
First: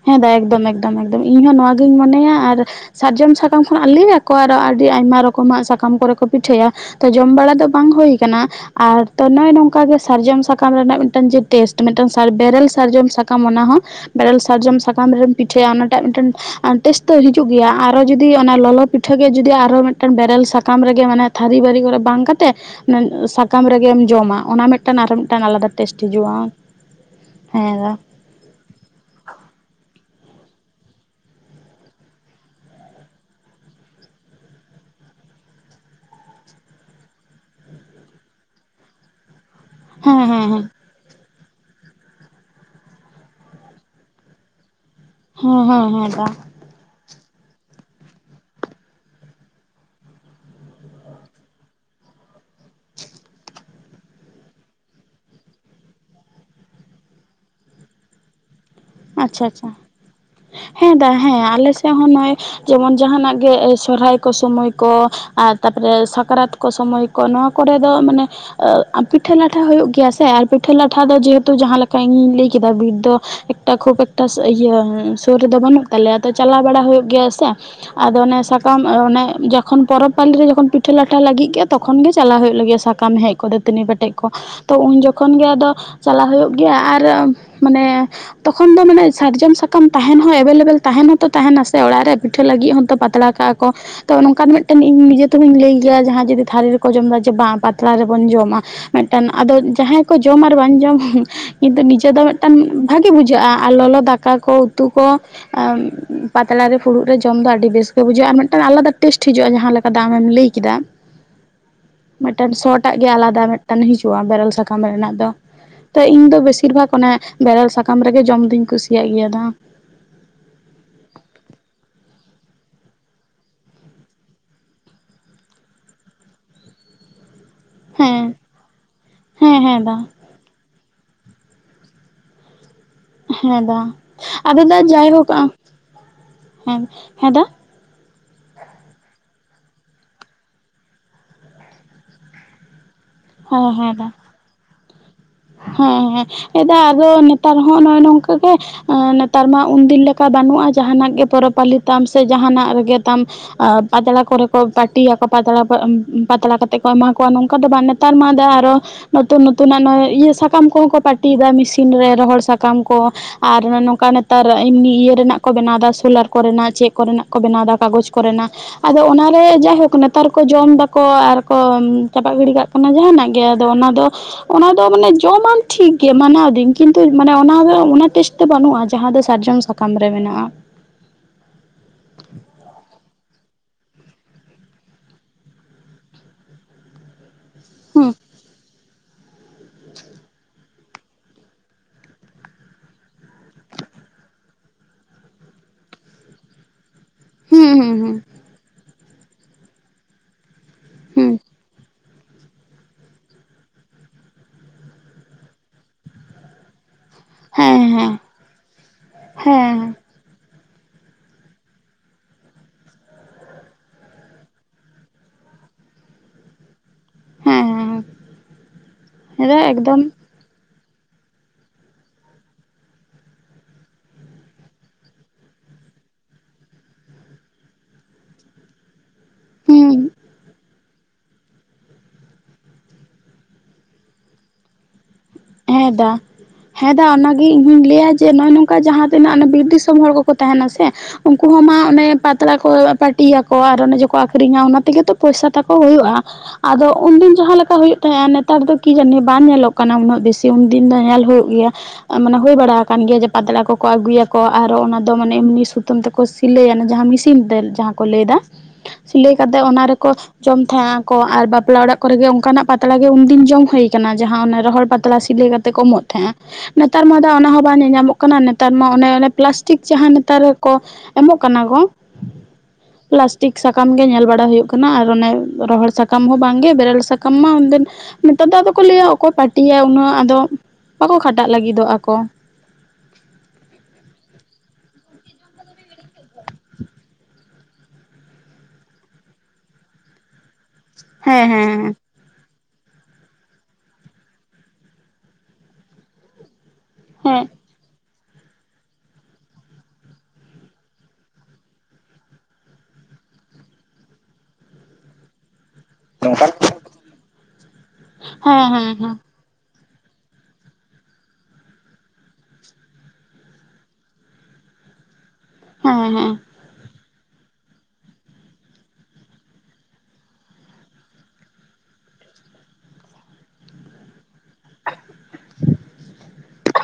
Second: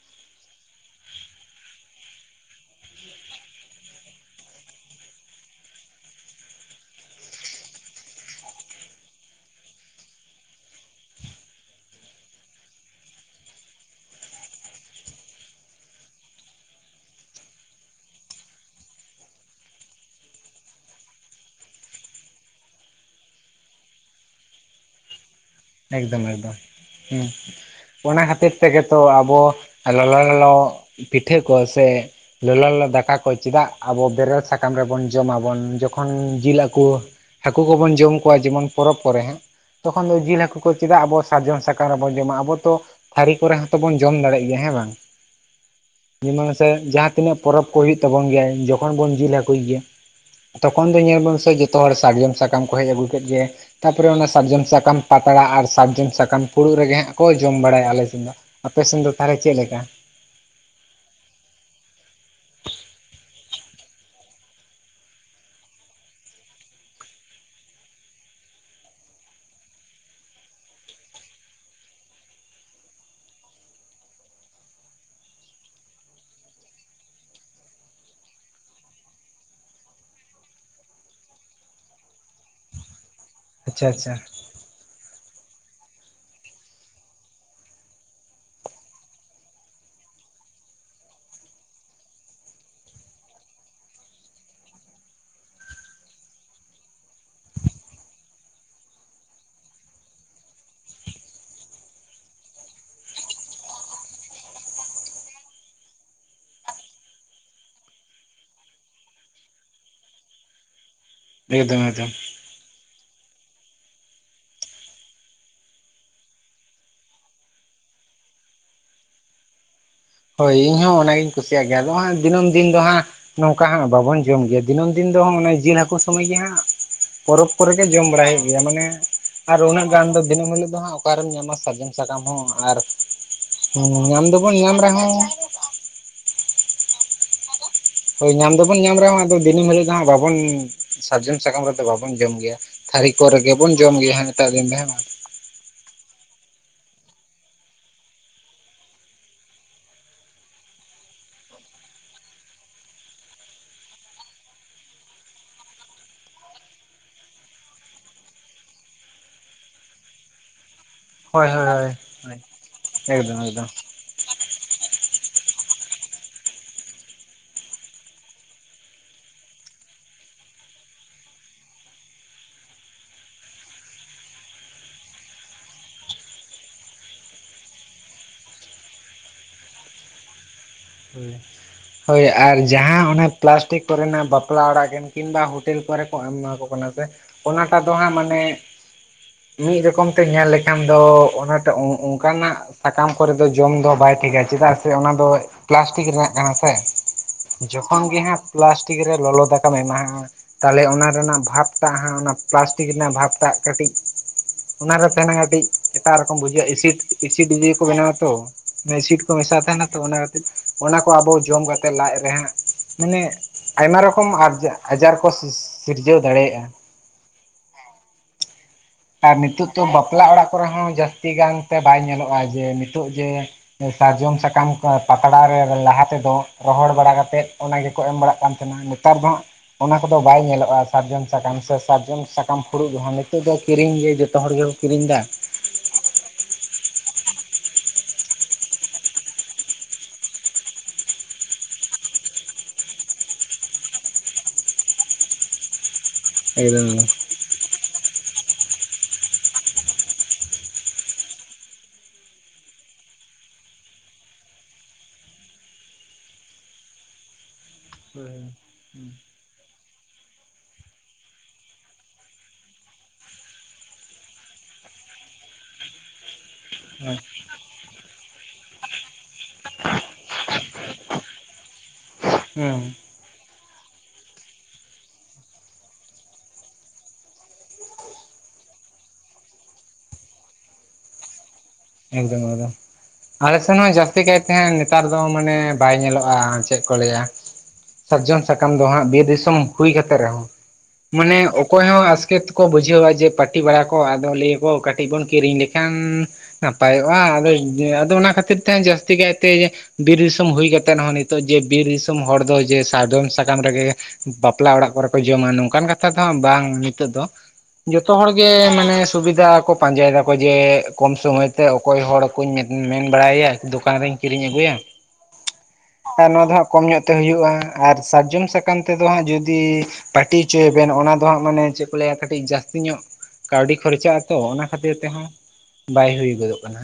ᱦᱮᱸ ᱫᱟ ᱮᱠᱫᱚᱢ ᱮᱠᱫᱚᱢ ᱮᱠᱫᱚᱢ ᱤᱧ ᱦᱚᱸ ᱱᱚᱣᱟᱜᱤᱧ ᱢᱚᱱᱮᱭᱟ ᱟᱨ ᱥᱟᱨᱡᱚᱢ ᱥᱟᱠᱟᱢ ᱠᱷᱚᱱᱟᱜ ᱟᱹ ᱞᱮᱭᱟ ᱠᱚ ᱟᱨᱚ ᱟᱹᱰᱤ ᱟᱭᱢᱟ ᱨᱚᱠᱚᱢᱟᱜ ᱥᱟᱠᱟᱢ ᱠᱚᱨᱮ ᱠᱚ ᱯᱤᱴᱷᱟᱹᱭᱟ ᱛᱚ ᱡᱚᱢ ᱵᱟᱲᱟ ᱫᱚ ᱵᱟᱝ ᱦᱩᱭ ᱠᱟᱱᱟ ᱟᱨ ᱛᱚ ᱱᱚᱜᱼᱚᱭ ᱱᱚᱝᱠᱟᱜ ᱜᱮ ᱥᱟᱨᱡᱚᱢ ᱟᱨ ᱟᱨ ᱛᱚ ᱱᱚ-ᱚᱭ ᱱᱚᱝ ᱠᱟᱜᱮ ᱥᱟᱨᱡᱚᱢ ᱥᱟᱠᱟᱢ ᱨᱮᱱᱟᱜ ᱢᱤᱫᱴᱟᱝ ᱡᱮ ᱴᱮᱥᱴ ᱢᱤᱫᱴᱟᱝ ᱵᱮᱨᱮᱞ ᱥᱟᱨᱡᱚᱢ ᱥᱟᱠᱟᱢ ᱚᱱᱟ ᱦᱚᱸ ᱵᱮᱨᱮᱞ ᱥᱟᱨᱡᱚᱢ ᱥᱟᱠᱟᱢ ᱨᱮᱢ ᱯᱤᱴᱷᱟᱹᱭᱟ ᱚᱱᱟ ᱴᱟᱜ ᱢᱤᱫ ᱴᱮᱱ ᱴᱮᱥᱴ ᱫᱚ ᱦᱤᱡᱩᱜ ᱜᱮᱭᱟ ᱟᱨᱚ ᱡᱩᱫᱤ ᱚᱱᱟ ᱞᱚᱞᱚ ᱯᱤᱴᱷᱟᱹᱜ ᱜᱮ ᱡᱩᱫᱤ ᱟᱨᱦᱚ ᱢᱤᱫ ᱴᱮᱱ ᱵᱮᱨᱮᱞ ᱥᱟᱠᱟᱢ ᱨᱮᱜᱮ ᱢᱟᱱᱮ ᱛᱷᱟᱹᱨᱤ ᱵᱟᱹᱨᱤ ᱠᱚᱨᱮ ᱵᱟᱝ ᱠᱟᱛᱮ ᱥᱟᱠᱟᱢ ᱨᱮᱜᱮᱢ ᱡᱚᱢᱟ ᱚᱱᱟ ᱢᱤᱫ ᱴᱟᱝ ᱟᱨᱦᱚ ᱢᱤᱫ ᱴᱟᱝ ᱟᱞᱟᱫᱟ ᱴᱮᱥᱴ ᱮᱠᱫᱚᱢ ᱦᱤᱡᱩᱜᱼᱟ ᱮᱠᱫᱚᱢ ᱦᱩᱸ ᱦᱮᱸ ᱫᱟ ᱚᱱᱟ ᱠᱷᱟᱹᱛᱤᱨ ᱛᱮᱜᱮ ᱛᱚ ᱟᱵᱚ ᱞᱚᱞᱚ ᱞᱚᱞᱚ ᱯᱤᱴᱷᱟᱹ ᱠᱚ ᱥᱮ ᱞᱚᱞᱚ ᱞᱚᱞᱚ ᱫᱟᱠᱟ ᱠᱚ ᱪᱮᱫᱟᱜ ᱟᱵᱚ ᱵᱮᱨᱮᱞ ᱥᱟᱠᱟᱢ ᱨᱮᱵᱚᱱ ᱡᱚᱢ ᱟᱵᱚᱱ ᱡᱚᱠᱷᱚᱱ ᱡᱤᱞ ᱟᱠᱚ ᱦᱟᱹᱠᱩ ᱠᱚᱵᱚᱱ ᱡᱚᱢ ᱠᱚᱣᱟ ᱡᱮᱢᱚᱱ ᱯᱚᱨᱚᱵᱽ ᱠᱚᱨᱮ ᱦᱮᱸ ᱛᱚᱠᱷᱚᱱ ᱫᱚ ᱦᱮᱸ ᱡᱤᱞ ᱦᱮᱸ ᱦᱟᱹᱠᱩ ᱦᱮᱸ ᱠᱚ ᱪᱮᱫᱟᱜ ᱟᱵᱚ ᱥᱟᱨᱡᱚᱢ ᱥᱟᱠᱟᱢ ᱨᱮᱵᱚᱱ ᱡᱚᱢᱟ ᱟᱵᱚ ᱛᱚ ᱛᱷᱟᱹᱨᱤ ᱠᱚᱨᱮ ᱦᱚᱸᱛᱚ ᱵᱚᱱ ᱡᱚᱢ ᱫᱟᱲᱮᱭᱟᱜ ᱜᱮᱭᱟ ᱦᱮᱸ ᱵᱟᱝ ᱦᱩᱸ ᱦᱮᱸᱦᱮ ᱫᱟ ᱡᱮᱢᱚᱱ ᱥᱮ ᱡᱟᱦᱟᱸ ᱛᱤᱱᱟᱹᱜ ᱯᱚᱨᱚᱵᱽ ᱠᱚ ᱦᱳᱭᱳᱜ ᱛᱟᱵᱚᱱ ᱜᱮᱭᱟ ᱡᱚᱠᱷᱚᱱ ᱵᱚᱱ ᱡᱤᱞ ᱦᱟᱠᱩᱭ ᱜᱤᱭᱟ ᱛᱚᱠᱷᱚᱱ ᱫᱚ ᱧᱮᱞ ᱵᱚᱱ ᱥᱮ ᱡᱚᱛᱚ ᱦᱚᱲ ᱥᱟᱨᱡᱚᱢ ᱥᱟᱠᱟᱢ ᱠᱚ ᱦᱮᱡ ᱟᱹᱜᱩ ᱠᱮᱫ ᱜᱮ ᱛᱟᱯᱚᱨᱮ ᱚᱱᱟ ᱥᱟᱨᱡᱚᱢ ᱥᱟᱠᱟᱢ ᱴᱟᱜ ᱯᱟᱛᱲᱟ ᱟᱨ ᱥᱟᱨᱡᱚᱢ ᱥᱟᱠᱟᱢ ᱯᱷᱩᱲᱩᱜ ᱨᱮᱜᱮ ᱦᱟᱸᱜ ᱠᱚ ᱡᱚᱢ ᱵᱟᱲᱟᱭᱟ ᱟᱞᱮ ᱥᱮᱱ ᱫᱚ ᱟᱯᱮ ᱥᱮᱱ ᱫᱚ ᱛᱟᱦᱚᱞᱮ ᱟᱪᱪᱷᱟ ᱪᱮᱫ ᱟᱪᱪᱷᱟ ᱞᱮᱠᱟ ᱦᱮᱸ ᱫᱟ ᱦᱮᱸ ᱦᱮᱸ ᱟᱞᱮ ᱥᱮᱫ ᱦᱚᱸ ᱱᱚᱜᱼᱚᱭ ᱡᱮᱢᱚᱱ ᱡᱟᱦᱟ ᱱᱟᱜ ᱜᱮ ᱥᱚᱨᱦᱟᱭ ᱠᱚ ᱥᱚᱢᱚᱭ ᱠᱚ ᱟᱨ ᱛᱟᱨᱯᱚᱨᱮ ᱥᱟᱠᱨᱟᱛ ᱠᱚ ᱥᱚᱢᱚᱭ ᱠᱚ ᱱᱚᱣᱟ ᱠᱚᱨᱮ ᱫᱚ ᱢᱟᱱᱮ ᱯᱤᱴᱷᱟᱹ ᱞᱟᱴᱷᱟ ᱦᱩᱭᱩᱜ ᱜᱮᱭᱟ ᱥᱮ ᱟᱨ ᱯᱤᱴᱷᱟᱹ ᱞᱟᱴᱷᱟ ᱫᱚ ᱡᱮᱦᱮᱛᱩ ᱡᱟᱦᱟᱸ ᱞᱮᱠᱟ ᱤᱧᱤᱧ ᱞᱟᱹᱭ ᱠᱮᱫᱟ ᱵᱤᱨ ᱫᱚ ᱠᱷᱩᱵ ᱮᱠᱴᱟ ᱤᱭᱟᱹ ᱥᱩᱨ ᱨᱮᱫᱚ ᱵᱟᱹᱱᱩᱜ ᱛᱟᱞᱮᱭᱟ ᱟᱫᱚ ᱪᱟᱞᱟᱣ ᱵᱟᱲᱟ ᱦᱩᱭᱩᱜ ᱜᱮᱭᱟ ᱥᱮ ᱟᱫᱚ ᱚᱱᱮ ᱥᱟᱠᱟᱢ ᱚᱱᱮ ᱡᱚᱠᱷᱚᱱ ᱯᱚᱨᱚᱵᱽ ᱯᱟᱹᱞᱤ ᱨᱮ ᱡᱚᱠᱷᱚᱱ ᱯᱤᱴᱷᱟᱹ ᱞᱟᱴᱷᱟ ᱞᱟᱹᱜᱤᱫ ᱜᱮ ᱛᱚᱠᱷ ᱠᱷᱚᱱ ᱜᱮ ᱪᱟᱞᱟᱜ ᱦᱩᱭᱩᱜ ᱞᱟᱜᱤᱫ ᱥᱟᱠᱟᱢ ᱦᱮᱡ ᱠᱚ ᱫᱟᱹᱛᱟᱹᱱᱤ ᱟᱪᱪᱷᱟ ᱯᱮᱴᱮᱡ ᱟᱪᱪᱷᱟ ᱠᱚ ᱛᱚ ᱩᱱ ᱡᱚᱠᱷᱚᱱ ᱜᱮ ᱟᱫᱚ ᱪᱟᱞᱟᱜ ᱦᱩᱭᱩᱜ ᱜᱮᱭᱟ ᱟᱨ ᱢᱟᱱᱮ ᱛᱚᱠᱷᱚᱱ ᱫᱚ ᱢᱟᱱᱮ ᱥᱟᱨᱡᱚᱢ ᱥᱟᱠᱟᱢ ᱛᱦᱟᱦᱮᱱ ᱦᱚᱸ ᱮᱵᱮ ᱞᱮᱵᱮᱞ ᱛᱟᱦᱮᱱ ᱦᱚᱸᱛᱚ ᱛᱟᱦᱮᱱᱟ ᱥᱮ ᱚᱲᱟᱜ ᱨᱮ ᱯᱤᱴᱷᱟᱹ ᱞᱟᱹᱜᱤᱫ ᱦᱚᱸᱛᱚ ᱯᱟᱛᱲᱟ ᱠᱟ ᱠᱚ ᱛᱚ ᱱᱚᱝᱠᱟ ᱢᱤᱫ ᱴᱮᱱ ᱤᱧ ᱱᱤᱡᱮ ᱛᱮᱦᱚᱧ ᱞᱟᱹᱭ ᱜᱮᱭᱟ ᱡᱟᱦᱟᱸᱭ ᱡᱩᱫᱤ ᱛᱷᱟᱨᱮ ᱨᱮᱠᱚ ᱡᱚᱢ ᱫᱟ ᱡᱮ ᱵᱟᱝ ᱯᱟᱛᱲᱟ ᱨᱮ ᱵᱚᱱ ᱡᱚᱢᱟ ᱾ ᱢᱤᱫ ᱴᱟᱱ ᱟᱫᱚ ᱡᱟᱦᱟᱸᱭ ᱠᱚ ᱡᱚᱢ ᱟᱨ ᱵᱟᱝ ᱡᱚᱢ ᱠᱤᱱᱛᱩ ᱱᱤᱡᱮ ᱫᱚ ᱢᱤᱫ ᱴᱟᱝ ᱵᱷᱟ ᱜᱤ ᱵᱩᱡᱷᱟᱹᱜᱼᱟ ᱟ-ᱞᱚᱞᱚ ᱫᱟᱠᱟ ᱠᱚ ᱩᱛᱩ ᱠᱚ ᱾ ᱮᱢ ᱯᱟᱛᱲᱟ ᱨᱮ ᱯᱷᱩᱲᱩᱜ ᱨᱮ ᱡᱚᱢ ᱫᱚ ᱟᱹᱰᱤ ᱵᱮᱥ ᱜᱮ ᱵᱩᱡᱷᱟᱹᱜᱼᱟ ᱢᱤᱫ ᱴᱟᱝ ᱟᱞᱟᱫᱟ ᱴᱮᱥᱴ ᱦᱤᱡᱩᱜᱼᱟ ᱡᱟᱦᱟᱸ ᱞᱮᱠ ᱟᱫᱚ ᱟᱢᱮᱢ ᱞᱟᱹᱭ ᱠᱮᱫᱟ ᱾ ᱮᱫᱚᱢ-ᱮᱫᱚᱢ ᱾ ᱢᱤᱫ ᱴᱮᱱ ᱥᱚ ᱴᱟᱜ ᱜᱮ ᱟᱞᱟᱫᱟ ᱢᱤᱫ ᱴᱮᱱ ᱦᱤᱡᱩᱜᱼᱟ ᱵᱮᱨᱮᱞ ᱥᱟᱠᱟᱢ ᱨᱮᱱᱟᱜ ᱫᱚ ᱛᱚ ᱤᱧ ᱫᱚ ᱵᱮᱥᱤᱨ ᱵᱷᱟᱜ ᱚᱱᱮ ᱵᱮᱨᱮᱞ ᱥᱟᱠᱟᱢ ᱨᱮᱜᱮ ᱡᱚᱢ ᱫᱩᱧ ᱠᱩᱥᱤᱭᱟᱜ ᱜᱮᱭᱟ ᱫᱟ ᱦᱳᱭ ᱤᱧ ᱦᱚᱸ ᱚᱱᱟᱜᱤᱧ ᱠᱩᱥᱤᱭᱟᱜ ᱜᱮᱭᱟ ᱟᱫᱚ ᱱᱚᱣᱟ ᱫᱤᱱᱟᱹᱢ ᱫᱤᱱ ᱫᱚ ᱦᱟᱸᱜ ᱱᱚᱝᱠᱟ ᱦᱟᱸᱜ ᱵᱟᱵᱚᱱ ᱡᱚᱢ ᱜᱮᱭᱟ ᱫᱤᱱᱟᱹᱢ ᱫᱤᱱ ᱫᱚ ᱦᱚᱸ ᱚᱱᱮ ᱡᱤᱞ ᱦᱟᱹᱠᱩ ᱥᱚᱢᱚᱭ ᱜᱮ ᱦᱟᱸᱜ ᱯᱚᱨᱚᱵᱽ ᱠᱚᱨᱮ ᱜᱮ ᱡᱚᱢ ᱦᱮᱸ ᱵᱟᱲᱟᱭ ᱦᱩᱭᱩᱜ ᱟ ᱢᱟᱱᱮ ᱟᱨ ᱦᱮᱸ ᱦᱮᱸ ᱩᱱᱟᱹᱜ ᱫᱟ ᱜᱟᱱ ᱫᱚ ᱫᱤᱱᱟᱹᱢ ᱦᱤᱞᱳᱜ ᱫᱚ ᱦᱟᱸᱜ ᱚᱠᱟ ᱨᱮᱢ ᱧᱟᱢᱟ ᱥᱟᱨᱡᱚᱢ ᱥᱟᱠᱟᱢ ᱦᱚᱸ ᱟᱨ ᱦᱮᱸ ᱫᱟ ᱧᱟᱢ ᱫᱚᱵᱚᱱ ᱟᱫᱚ ᱫᱟ ᱧᱟᱢ ᱡᱟᱭ ᱨᱮᱦᱚᱸ ᱦᱳᱠ ᱦᱮᱸ ᱦᱮᱸ ᱫᱟ ᱦᱳᱭ ᱧᱟᱢ ᱫᱚᱵᱚᱱ ᱧᱟᱢ ᱨᱮ ᱦᱚᱸ ᱟᱫᱚ ᱫᱤᱱᱟᱹᱢ ᱦᱤᱞᱳᱜ ᱫᱚ ᱦᱟᱸᱜ ᱵᱟᱵᱚᱱ ᱥᱟᱨᱡᱚᱢ ᱥᱟᱠᱟᱢ ᱨᱮᱫᱚ ᱵᱟᱵᱚᱱ ᱡᱚᱢ ᱜᱮᱭᱟ ᱛᱷᱟᱹᱨᱤ ᱠᱚᱨᱮ ᱜᱮ ᱦᱮᱸ ᱵᱚᱱ ᱡᱚᱢ ᱦᱮᱸ ᱫᱟ ᱜᱮᱭᱟ ᱦᱟ ᱱᱮᱛᱟ ᱫᱤᱱ ᱫᱚ ᱦᱟᱸ ᱦᱮᱸ ᱦᱮᱸ ᱟᱫᱚ ᱟᱵᱚ ᱱᱮᱛᱟᱨ ᱦᱚᱸ ᱱᱚᱜᱼᱚᱭ ᱱᱚᱝᱠᱟ ᱜᱮ ᱮ ᱱᱮᱛᱟᱨ ᱢᱟ ᱩᱱᱫᱤᱱ ᱞᱮᱠᱟ ᱵᱟᱹᱱᱩᱜᱼᱟ, ᱡᱟᱸᱦᱟ ᱱᱟᱜ ᱜᱮ ᱯᱚᱨᱚᱵᱽ ᱯᱟᱹᱞᱤ ᱛᱟᱢ, ᱥᱮ ᱡᱟᱸᱦᱟ ᱱᱟᱜ ᱨᱮ ᱜᱮ ᱛᱟᱢ ᱾ ᱟᱨ ᱯᱟᱛᱲᱟ ᱠᱚᱨᱮ ᱠᱚ ᱯᱟᱹᱴᱤᱭᱟ ᱠᱚ ᱯᱟᱛᱲᱟ ᱠᱚ ᱮᱢ ᱯᱟᱛᱲᱟ ᱠᱟᱛᱮᱜ ᱠᱚ ᱮᱢᱟ ᱠᱚᱣᱟ ᱱᱚᱝᱠᱟ ᱫᱚ ᱵᱟᱝ ᱮᱛᱟᱨ ᱢᱟ ᱫᱟ ᱟᱨᱚ ᱱᱚᱛᱩᱱ ᱱᱩᱛᱩᱱᱟᱜ ᱱᱚ-ᱤᱭᱟᱹ ᱥᱟᱠᱟᱢ ᱠᱚ ᱦᱚᱸ ᱠᱚ ᱦᱳᱭ ᱯᱟᱴᱤᱭᱮᱫᱟ ᱦᱳᱭ ᱢᱮᱥᱤᱱ ᱨᱮ ᱨᱚᱦᱚᱲ ᱥᱟᱠᱟᱢ ᱠᱚ ᱦᱳᱭ ᱮᱠᱫᱚᱢ ᱟᱨ ᱮᱠᱫᱚᱢ ᱱᱚ-ᱱᱚᱝᱠᱟ ᱱᱮ ᱛᱟᱨ ᱮᱢᱱᱤ ᱤᱭᱟᱹ ᱨᱮᱱᱟᱜ ᱠᱚ ᱵᱮᱱᱟᱣ ᱮᱫᱟ ᱥᱳᱞᱟᱨ ᱠᱚᱨᱮ ᱱᱟᱜ ᱪᱮᱫ ᱠᱚᱨᱮ ᱱᱟᱜ ᱠᱚ ᱵᱮᱱᱟᱣ ᱮᱫᱟ ᱠᱟᱜᱚᱡᱽ ᱠᱚᱨᱮ ᱱᱟᱜ ᱾ ᱟᱫᱚ ᱚᱱᱟ ᱨᱮ ᱡᱟᱭᱦᱳᱠ ᱱᱮᱛᱟᱨ ᱠᱚ ᱡᱚᱢ ᱫᱟᱠᱚ ᱟᱨ ᱠᱚ ᱪᱟᱯᱟᱜ ᱜᱤᱲᱤ ᱠᱟᱜ ᱱᱟᱣᱟ ᱱᱟᱜ ᱜᱮ ᱟᱫᱚ ᱚᱱᱟ ᱫᱚ ᱚᱱᱟ ᱫᱚ ᱢᱟᱱᱮ ᱡᱚᱢᱟᱢ ᱴᱷᱤᱠ ᱜᱮ ᱢᱟᱱᱟᱣ ᱤᱫᱤᱧ ᱠᱤᱱᱛᱩ ᱢᱟᱱᱮ ᱚᱱᱟ ᱫᱚ ᱚᱱᱟ ᱴᱮᱥᱴ ᱫᱚ ᱵᱟᱹᱱᱩᱜᱼᱟ ᱡᱟᱦᱟᱸ ᱫᱚ ᱥᱟᱨᱡᱚᱢ ᱥᱟᱠᱟᱢ ᱨᱮ ᱢᱮᱱᱟᱜᱼᱟ ᱾ ᱦᱩᱸ ᱾ ᱦᱳᱭ ᱟᱨ ᱡᱟᱦᱟᱸ ᱚᱱᱟ ᱯᱞᱟᱥᱴᱤᱠ ᱠᱚᱨᱮᱱᱟᱜ ᱵᱟᱯᱞᱟ ᱚᱲᱟᱜ ᱠᱤᱱ ᱠᱤᱱᱵᱟ ᱦᱳᱴᱮᱞ ᱠᱚᱨᱮ ᱠᱚ ᱮᱢᱟ ᱠᱚ ᱠᱟᱱᱟ ᱥᱮ ᱚᱱᱟᱴᱟ ᱫᱚ ᱦᱩᱸ ᱦᱟᱸᱜ ᱢᱟᱱᱮ ᱢᱤᱜ ᱨᱚᱠᱚᱢ ᱛᱮ ᱧᱮᱞ ᱞᱮᱠᱷᱟᱱ ᱫᱚ ᱚᱱᱟᱴᱟᱜ ᱚᱱ-ᱚᱱᱠᱟᱱᱟᱜ ᱥᱟᱠᱟᱢ ᱠᱚᱨᱮ ᱫᱚ ᱡᱚᱢ ᱫᱚ ᱵᱟᱭ ᱴᱷᱤᱠᱟ ᱪᱮᱫᱟᱜ ᱥᱮ ᱚᱱᱟ ᱫᱚ ᱯᱞᱟᱥᱴᱤᱠ ᱨᱮᱱᱟᱜ ᱠᱟᱱᱟ ᱥᱮ ᱦᱩᱸ ᱦᱩᱸ ᱡᱚᱠᱷᱚᱱ ᱦᱩᱸ ᱜᱮ ᱦᱟᱸᱜ ᱯᱞᱟᱥᱴᱤᱠ ᱨᱮ ᱞᱚᱞᱚ ᱫᱟᱠᱟᱢ ᱮᱢᱟᱦᱟᱜᱼᱟ ᱛᱟᱦᱚᱞᱮ ᱚᱱᱟ ᱦᱩᱸ ᱨᱮᱱᱟᱜ ᱵᱷᱟᱵᱽ ᱴᱟᱜ ᱦᱟᱸᱜ ᱚᱱᱟ ᱯᱞᱟᱥᱴᱤᱠ ᱨᱮᱱᱟᱜ ᱵᱷᱟᱵᱽ ᱴᱟᱜ ᱠᱟᱹᱴᱤᱡ ᱚᱱᱟᱨᱮ ᱯᱮᱸᱱ ᱠᱟᱹᱴᱤᱡ ᱮᱴᱟᱜ ᱨᱚᱠᱚᱢ ᱵᱩᱡᱷᱟᱹᱜ ᱤᱥᱥᱤᱴ ᱮᱥᱤᱴ ᱫᱤᱭᱮ ᱠᱚ ᱦᱮᱸ ᱵᱮᱱᱟᱣᱟ ᱦᱮᱸ ᱛᱚ ᱚᱱᱮ ᱤᱥᱤᱴ ᱠᱚ ᱢᱮᱥᱟ ᱦᱮᱸ ᱛᱟᱦᱮᱱᱟ ᱛᱚ ᱚᱱᱮ ᱚᱱᱟ ᱠᱚ ᱟᱵᱚ ᱡᱚᱢ ᱠᱟᱛᱮᱫ ᱞᱟᱡ ᱨᱮ ᱦᱟᱸᱜ ᱢᱟᱱᱮ ᱟᱭᱢᱟ ᱨᱚᱠᱚᱢ ᱟᱡᱽ-ᱟᱡᱟᱨ ᱠᱚ ᱥᱤ-ᱥᱤᱨᱡᱟᱹᱣ ᱫᱟᱲᱮᱭᱟᱼᱟ ᱾ ᱦᱩᱸᱻ ᱾ ᱟᱨ ᱱᱤᱛᱚᱜ ᱛᱚ ᱵᱟᱯᱞᱟ ᱚᱲᱟᱜ ᱠᱚᱨᱮ ᱦᱚᱸ ᱡᱟᱹᱥᱛᱤ ᱜᱟᱱᱛᱮ ᱵᱟᱭ ᱧᱮᱞᱚᱜᱼᱟ ᱡᱮ ᱱᱤᱛᱚᱜ ᱡᱮ ᱥᱟᱨᱡᱚᱢ ᱥᱟᱠᱟᱢ ᱠᱚ ᱯᱟᱛᱲᱟ ᱨᱮ ᱞᱟᱦᱟ ᱛᱮᱫᱚ ᱨᱚᱦᱚᱲ ᱵᱟᱲᱟ ᱠᱟᱛᱮᱜ ᱚᱱᱟ ᱜᱮᱠᱚ ᱮᱢ ᱵᱟᱲᱟᱜ ᱠᱟᱱ ᱛᱟᱦᱮᱱᱟ ᱾ ᱱᱮᱛᱟᱨ ᱫᱚ ᱦᱚᱜ ᱚᱱᱟ ᱦᱩᱸ ᱠᱚᱫᱚ ᱵᱟᱭ ᱧᱮᱞᱚᱜᱼᱟ, ᱥᱟᱨᱡᱚᱢ ᱥᱟᱠᱟᱢ ᱥᱮ ᱥᱟᱨᱡᱚᱢ ᱥᱟᱠᱟᱢ ᱯᱷᱩᱲᱩᱜ ᱨᱮᱦᱚᱸ ᱱᱤᱛᱚᱜ ᱫᱚ ᱠᱤᱨᱤᱧ ᱜᱮ ᱡᱚᱛᱚ ᱦᱚᱲ ᱜᱮᱠᱚ ᱠᱤᱨᱤᱧ ᱫᱟ ᱾ ᱦᱮᱸ ᱫᱟ ᱾ ᱦᱮᱸ ᱫᱟ ᱚᱱᱟ ᱜᱤ ᱤᱧᱦᱩᱧ ᱞᱟᱹᱭᱟ ᱡᱮ ᱱᱚᱜᱼᱚᱭ ᱱᱚᱝᱠᱟ ᱡᱟᱦᱟᱸ ᱛᱤᱱᱟᱹᱜ ᱚᱱᱟ ᱵᱤᱨ ᱫᱤᱥᱚᱢ ᱦᱚᱲ ᱠᱚᱠᱚ ᱛᱟᱦᱮᱱᱟ ᱥᱮ ᱩᱱᱠᱩ ᱦᱚᱸ ᱢᱟ ᱚᱱᱮ ᱯᱟᱛᱲᱟ ᱠᱚ ᱯᱟᱟᱹᱴᱤᱭ ᱟᱠᱚ ᱟᱨ ᱚᱱᱮ ᱡᱮᱠᱚ ᱟᱠᱷᱨᱤᱧᱟ ᱚᱱᱟ ᱛᱮᱜ ᱛᱚ ᱯᱚᱭᱥᱟ ᱛᱟᱠᱚ ᱦᱩᱭᱩᱜᱼᱟ ᱾ ᱮᱠᱫᱚᱢ ᱟᱫᱚ ᱩᱱᱫᱤᱱ ᱡᱟᱦᱟᱸᱞᱮᱠᱟ ᱦᱩᱭᱩᱜ ᱛᱟᱦᱮᱸᱼᱟ ᱱᱮᱛᱟᱨ ᱫᱚ ᱠᱤ ᱡᱟᱹᱱᱤ ᱵᱟᱝ ᱧᱮᱞᱚᱜ ᱠᱟᱱᱟ ᱩᱱᱟᱹᱜ ᱵᱮᱥ ᱪᱮ ᱩᱱᱫᱤᱱ ᱫᱚ ᱧᱮᱞ ᱦᱩᱭᱩᱜ ᱜᱮᱭᱟ ᱾ ᱟ-ᱢᱟᱱᱮ ᱦᱩᱭ ᱵᱟᱲᱟ ᱟᱠᱟᱱ ᱜᱮᱭᱟ ᱡᱮ ᱯᱟᱛᱲᱟ ᱠᱚᱠᱚ ᱟᱹᱜᱩᱭᱟ ᱠᱚ ᱟᱨᱚ ᱚᱱᱟ ᱫᱚ ᱢᱟᱱᱮ ᱮᱢᱱᱤ ᱥᱩᱛᱟᱹᱢ ᱛᱮ ᱠᱚ ᱥᱤᱞᱟᱹᱭᱟ ᱡᱟᱦᱟᱸ ᱢᱤᱥᱤᱱ ᱛᱮ ᱡᱟᱦᱟᱸ ᱠᱚ ᱞᱟᱹᱭ ᱫᱟ ᱥᱤᱞᱟᱹᱭ ᱠᱟᱛᱮ ᱚᱱᱟ ᱨᱮᱠᱚ ᱡᱚᱢ ᱛᱟᱦᱮᱸ ᱟᱠᱚ ᱟᱨ ᱵᱟᱯᱞᱟ ᱚᱲᱟᱜ ᱠᱚᱨᱮ ᱜᱮ ᱚᱱᱠᱟᱱᱟᱜ ᱯᱟᱛᱲᱟ ᱜᱮ ᱩᱱᱫᱤᱱ ᱡᱚᱢ ᱦᱩᱭ ᱠᱟᱱᱟ ᱡᱟᱦᱟᱸ ᱨᱚᱦᱚᱲ ᱯᱟ ᱛᱚᱨᱟ ᱥᱤᱞᱟᱹᱭ ᱠᱟᱛᱮᱜ ᱠᱚ ᱮᱢᱚᱜ ᱛᱟᱦᱮᱸᱜᱼᱟ ᱾ ᱱᱮᱛᱟᱨ ᱢᱟ ᱫᱟ ᱚᱱᱟ ᱦᱚ ᱵᱟᱝ ᱧᱮ-ᱧᱟᱢᱚᱜ ᱠᱟᱱᱟ ᱱᱮᱛᱟᱨ ᱢᱟ ᱚᱱᱮ ᱚᱱᱟ ᱯᱞᱟᱥᱴᱤᱠ ᱡᱟᱦᱟᱸ ᱱᱮᱛᱟᱨ ᱠᱚ ᱮᱢᱚᱜ ᱠᱟᱱᱟ ᱠᱚ ᱾ ᱦᱩᱸ ᱯᱞᱟᱥᱴᱤᱠ ᱥᱟᱠᱟᱢ ᱜᱮ ᱧᱮᱞ ᱵᱟᱲᱟ ᱦᱩᱭᱩᱜ ᱠᱟᱱᱟ ᱟᱨ ᱚᱱᱮ ᱨᱚᱦᱚᱲ ᱥᱟᱠᱟᱢ ᱦᱚᱸ ᱵᱟᱝᱜᱮ ᱵᱮᱨᱮᱞ ᱥᱟᱠᱟᱢ ᱢᱟ ᱩᱱᱫᱚ ᱱᱮᱛᱟᱨ ᱫᱚ ᱟᱫᱚ ᱠᱚ ᱞᱟᱹᱭᱟ ᱚᱠᱚᱭ ᱯᱟᱹᱴᱤᱭᱟ ᱩᱱᱟᱹᱜ ᱟᱫᱚ ᱵᱟᱠᱚ ᱠᱷᱟᱴᱟᱜ ᱞᱟᱹᱜᱤᱫᱚᱜᱼᱟ ᱠᱚ ᱮᱠᱫᱚᱢ ᱮᱠᱫᱚᱢ ᱟᱞᱮ ᱥᱮᱱ ᱦᱚᱸ ᱡᱟᱹᱥᱛᱤ ᱠᱟᱭ ᱛᱟᱦᱮᱸᱱ ᱱᱮᱛᱟᱨ ᱫᱚ ᱢᱟᱱᱮ ᱵᱟᱭ ᱧᱮᱞᱚᱜᱼᱟ ᱪᱮᱫ ᱠᱚ ᱞᱟᱹᱭᱟ ᱥᱟᱨᱡᱚᱢ ᱥᱟᱠᱟᱢ ᱫᱚ ᱦᱟᱸᱜ ᱵᱤᱨ ᱫᱤᱥᱚᱢ ᱦᱩᱭ ᱠᱟᱛᱮ ᱨᱮᱦᱚᱸ ᱢᱟᱱᱮ ᱦᱮᱸ ᱚᱠᱚᱭ ᱦᱮᱸ ᱦᱚᱸ ᱟᱥᱠᱮᱛ ᱠᱚ ᱵᱩᱡᱷᱟᱹᱣᱼᱟ ᱡᱮ ᱯᱟᱹᱴᱤ ᱵᱟᱲᱟ ᱠᱚ ᱟᱫᱚ ᱞᱟᱹᱭᱟ ᱠᱚ ᱠᱟᱹᱴᱤᱡ ᱵᱚᱱ ᱠᱤᱨᱤᱧ ᱞᱮᱠᱷᱟᱱ ᱯᱟᱭᱚᱜᱼᱟ ᱦᱮᱸ ᱟᱫᱚ ᱟᱫᱚ ᱚᱱᱟ ᱠᱷᱟᱹᱛᱤᱨ ᱛᱮ ᱡᱟᱹᱥᱛᱤ ᱠᱟᱭᱛᱮ ᱵᱤᱨ ᱫᱤᱥᱚᱢ ᱦᱩᱭ ᱠᱟᱛᱮᱱ ᱦᱚᱸ ᱱᱤᱛᱚᱜ ᱡᱮ ᱵᱤᱨ ᱫᱤᱥᱚᱢ ᱦᱚᱲ ᱫᱚ ᱡᱮ ᱥᱟᱨᱡᱚᱢ ᱥᱟᱠᱟᱢ ᱨᱮᱜᱮ ᱵᱟᱯᱞᱟ ᱚᱲᱟᱜ ᱠᱚᱨᱮ ᱠᱚ ᱡᱚᱢᱟ ᱱᱚᱝᱠᱟᱱ ᱠᱟᱛ ᱠᱟᱛᱷᱟ ᱫᱚ ᱵᱟᱝ ᱱᱤᱛᱚᱜ ᱫᱚ ᱡᱚᱛᱚ ᱦᱚᱲ ᱜᱮ ᱦᱮᱸ ᱦᱮᱸ ᱢᱟᱱᱮ ᱦᱮᱸ ᱥᱩᱵᱤᱫᱷᱟ ᱠᱚ ᱯᱟᱸᱡᱟᱭ ᱫᱟᱠᱚ ᱡᱮ ᱠᱚᱢ ᱥᱚᱢᱚᱭ ᱚᱠᱚᱭ ᱦᱚᱲ ᱠᱚᱧ ᱢᱮᱱ ᱵᱟᱲᱟᱭᱮᱭᱟ ᱫᱚᱠᱟᱱ ᱨᱤᱧ ᱠᱤᱨᱤᱧ ᱟᱹᱜᱩᱭᱟ ᱦᱮᱸ ᱟᱨ ᱦᱮᱸ ᱱᱚᱣᱟ ᱫᱚ ᱦᱟᱸᱜ ᱠᱚᱢ ᱧᱚᱜ ᱛᱮ ᱦᱩᱭᱩᱜᱼᱟ ᱟᱨ ᱥᱟᱨᱡᱚᱢ ᱥᱟᱠᱟᱢ ᱛᱮᱫᱚ ᱦᱟᱸᱜ ᱡᱩᱫᱤ᱾ ᱯᱟᱹᱴᱤ ᱦᱚᱪᱚᱭᱮ ᱵᱮᱱ ᱚᱱᱟ ᱫᱚ ᱦᱟᱸᱜ ᱢᱟᱱᱮ ᱪᱮᱫ ᱠᱚ ᱞᱟᱹᱭᱟ ᱠᱟᱹᱴᱤᱡ ᱡᱟᱹᱥᱛᱤ ᱧᱚᱜ ᱠᱟᱹᱣᱰᱤ ᱠᱷᱚᱨᱪᱟᱜᱼᱟ ᱛᱚ ᱚᱱᱟ ᱠᱷᱟᱹᱛᱤᱨ ᱛᱮᱦᱚᱸ ᱵᱟᱭ ᱦᱩᱭ ᱜᱚᱫᱚᱜ ᱠᱟᱱᱟ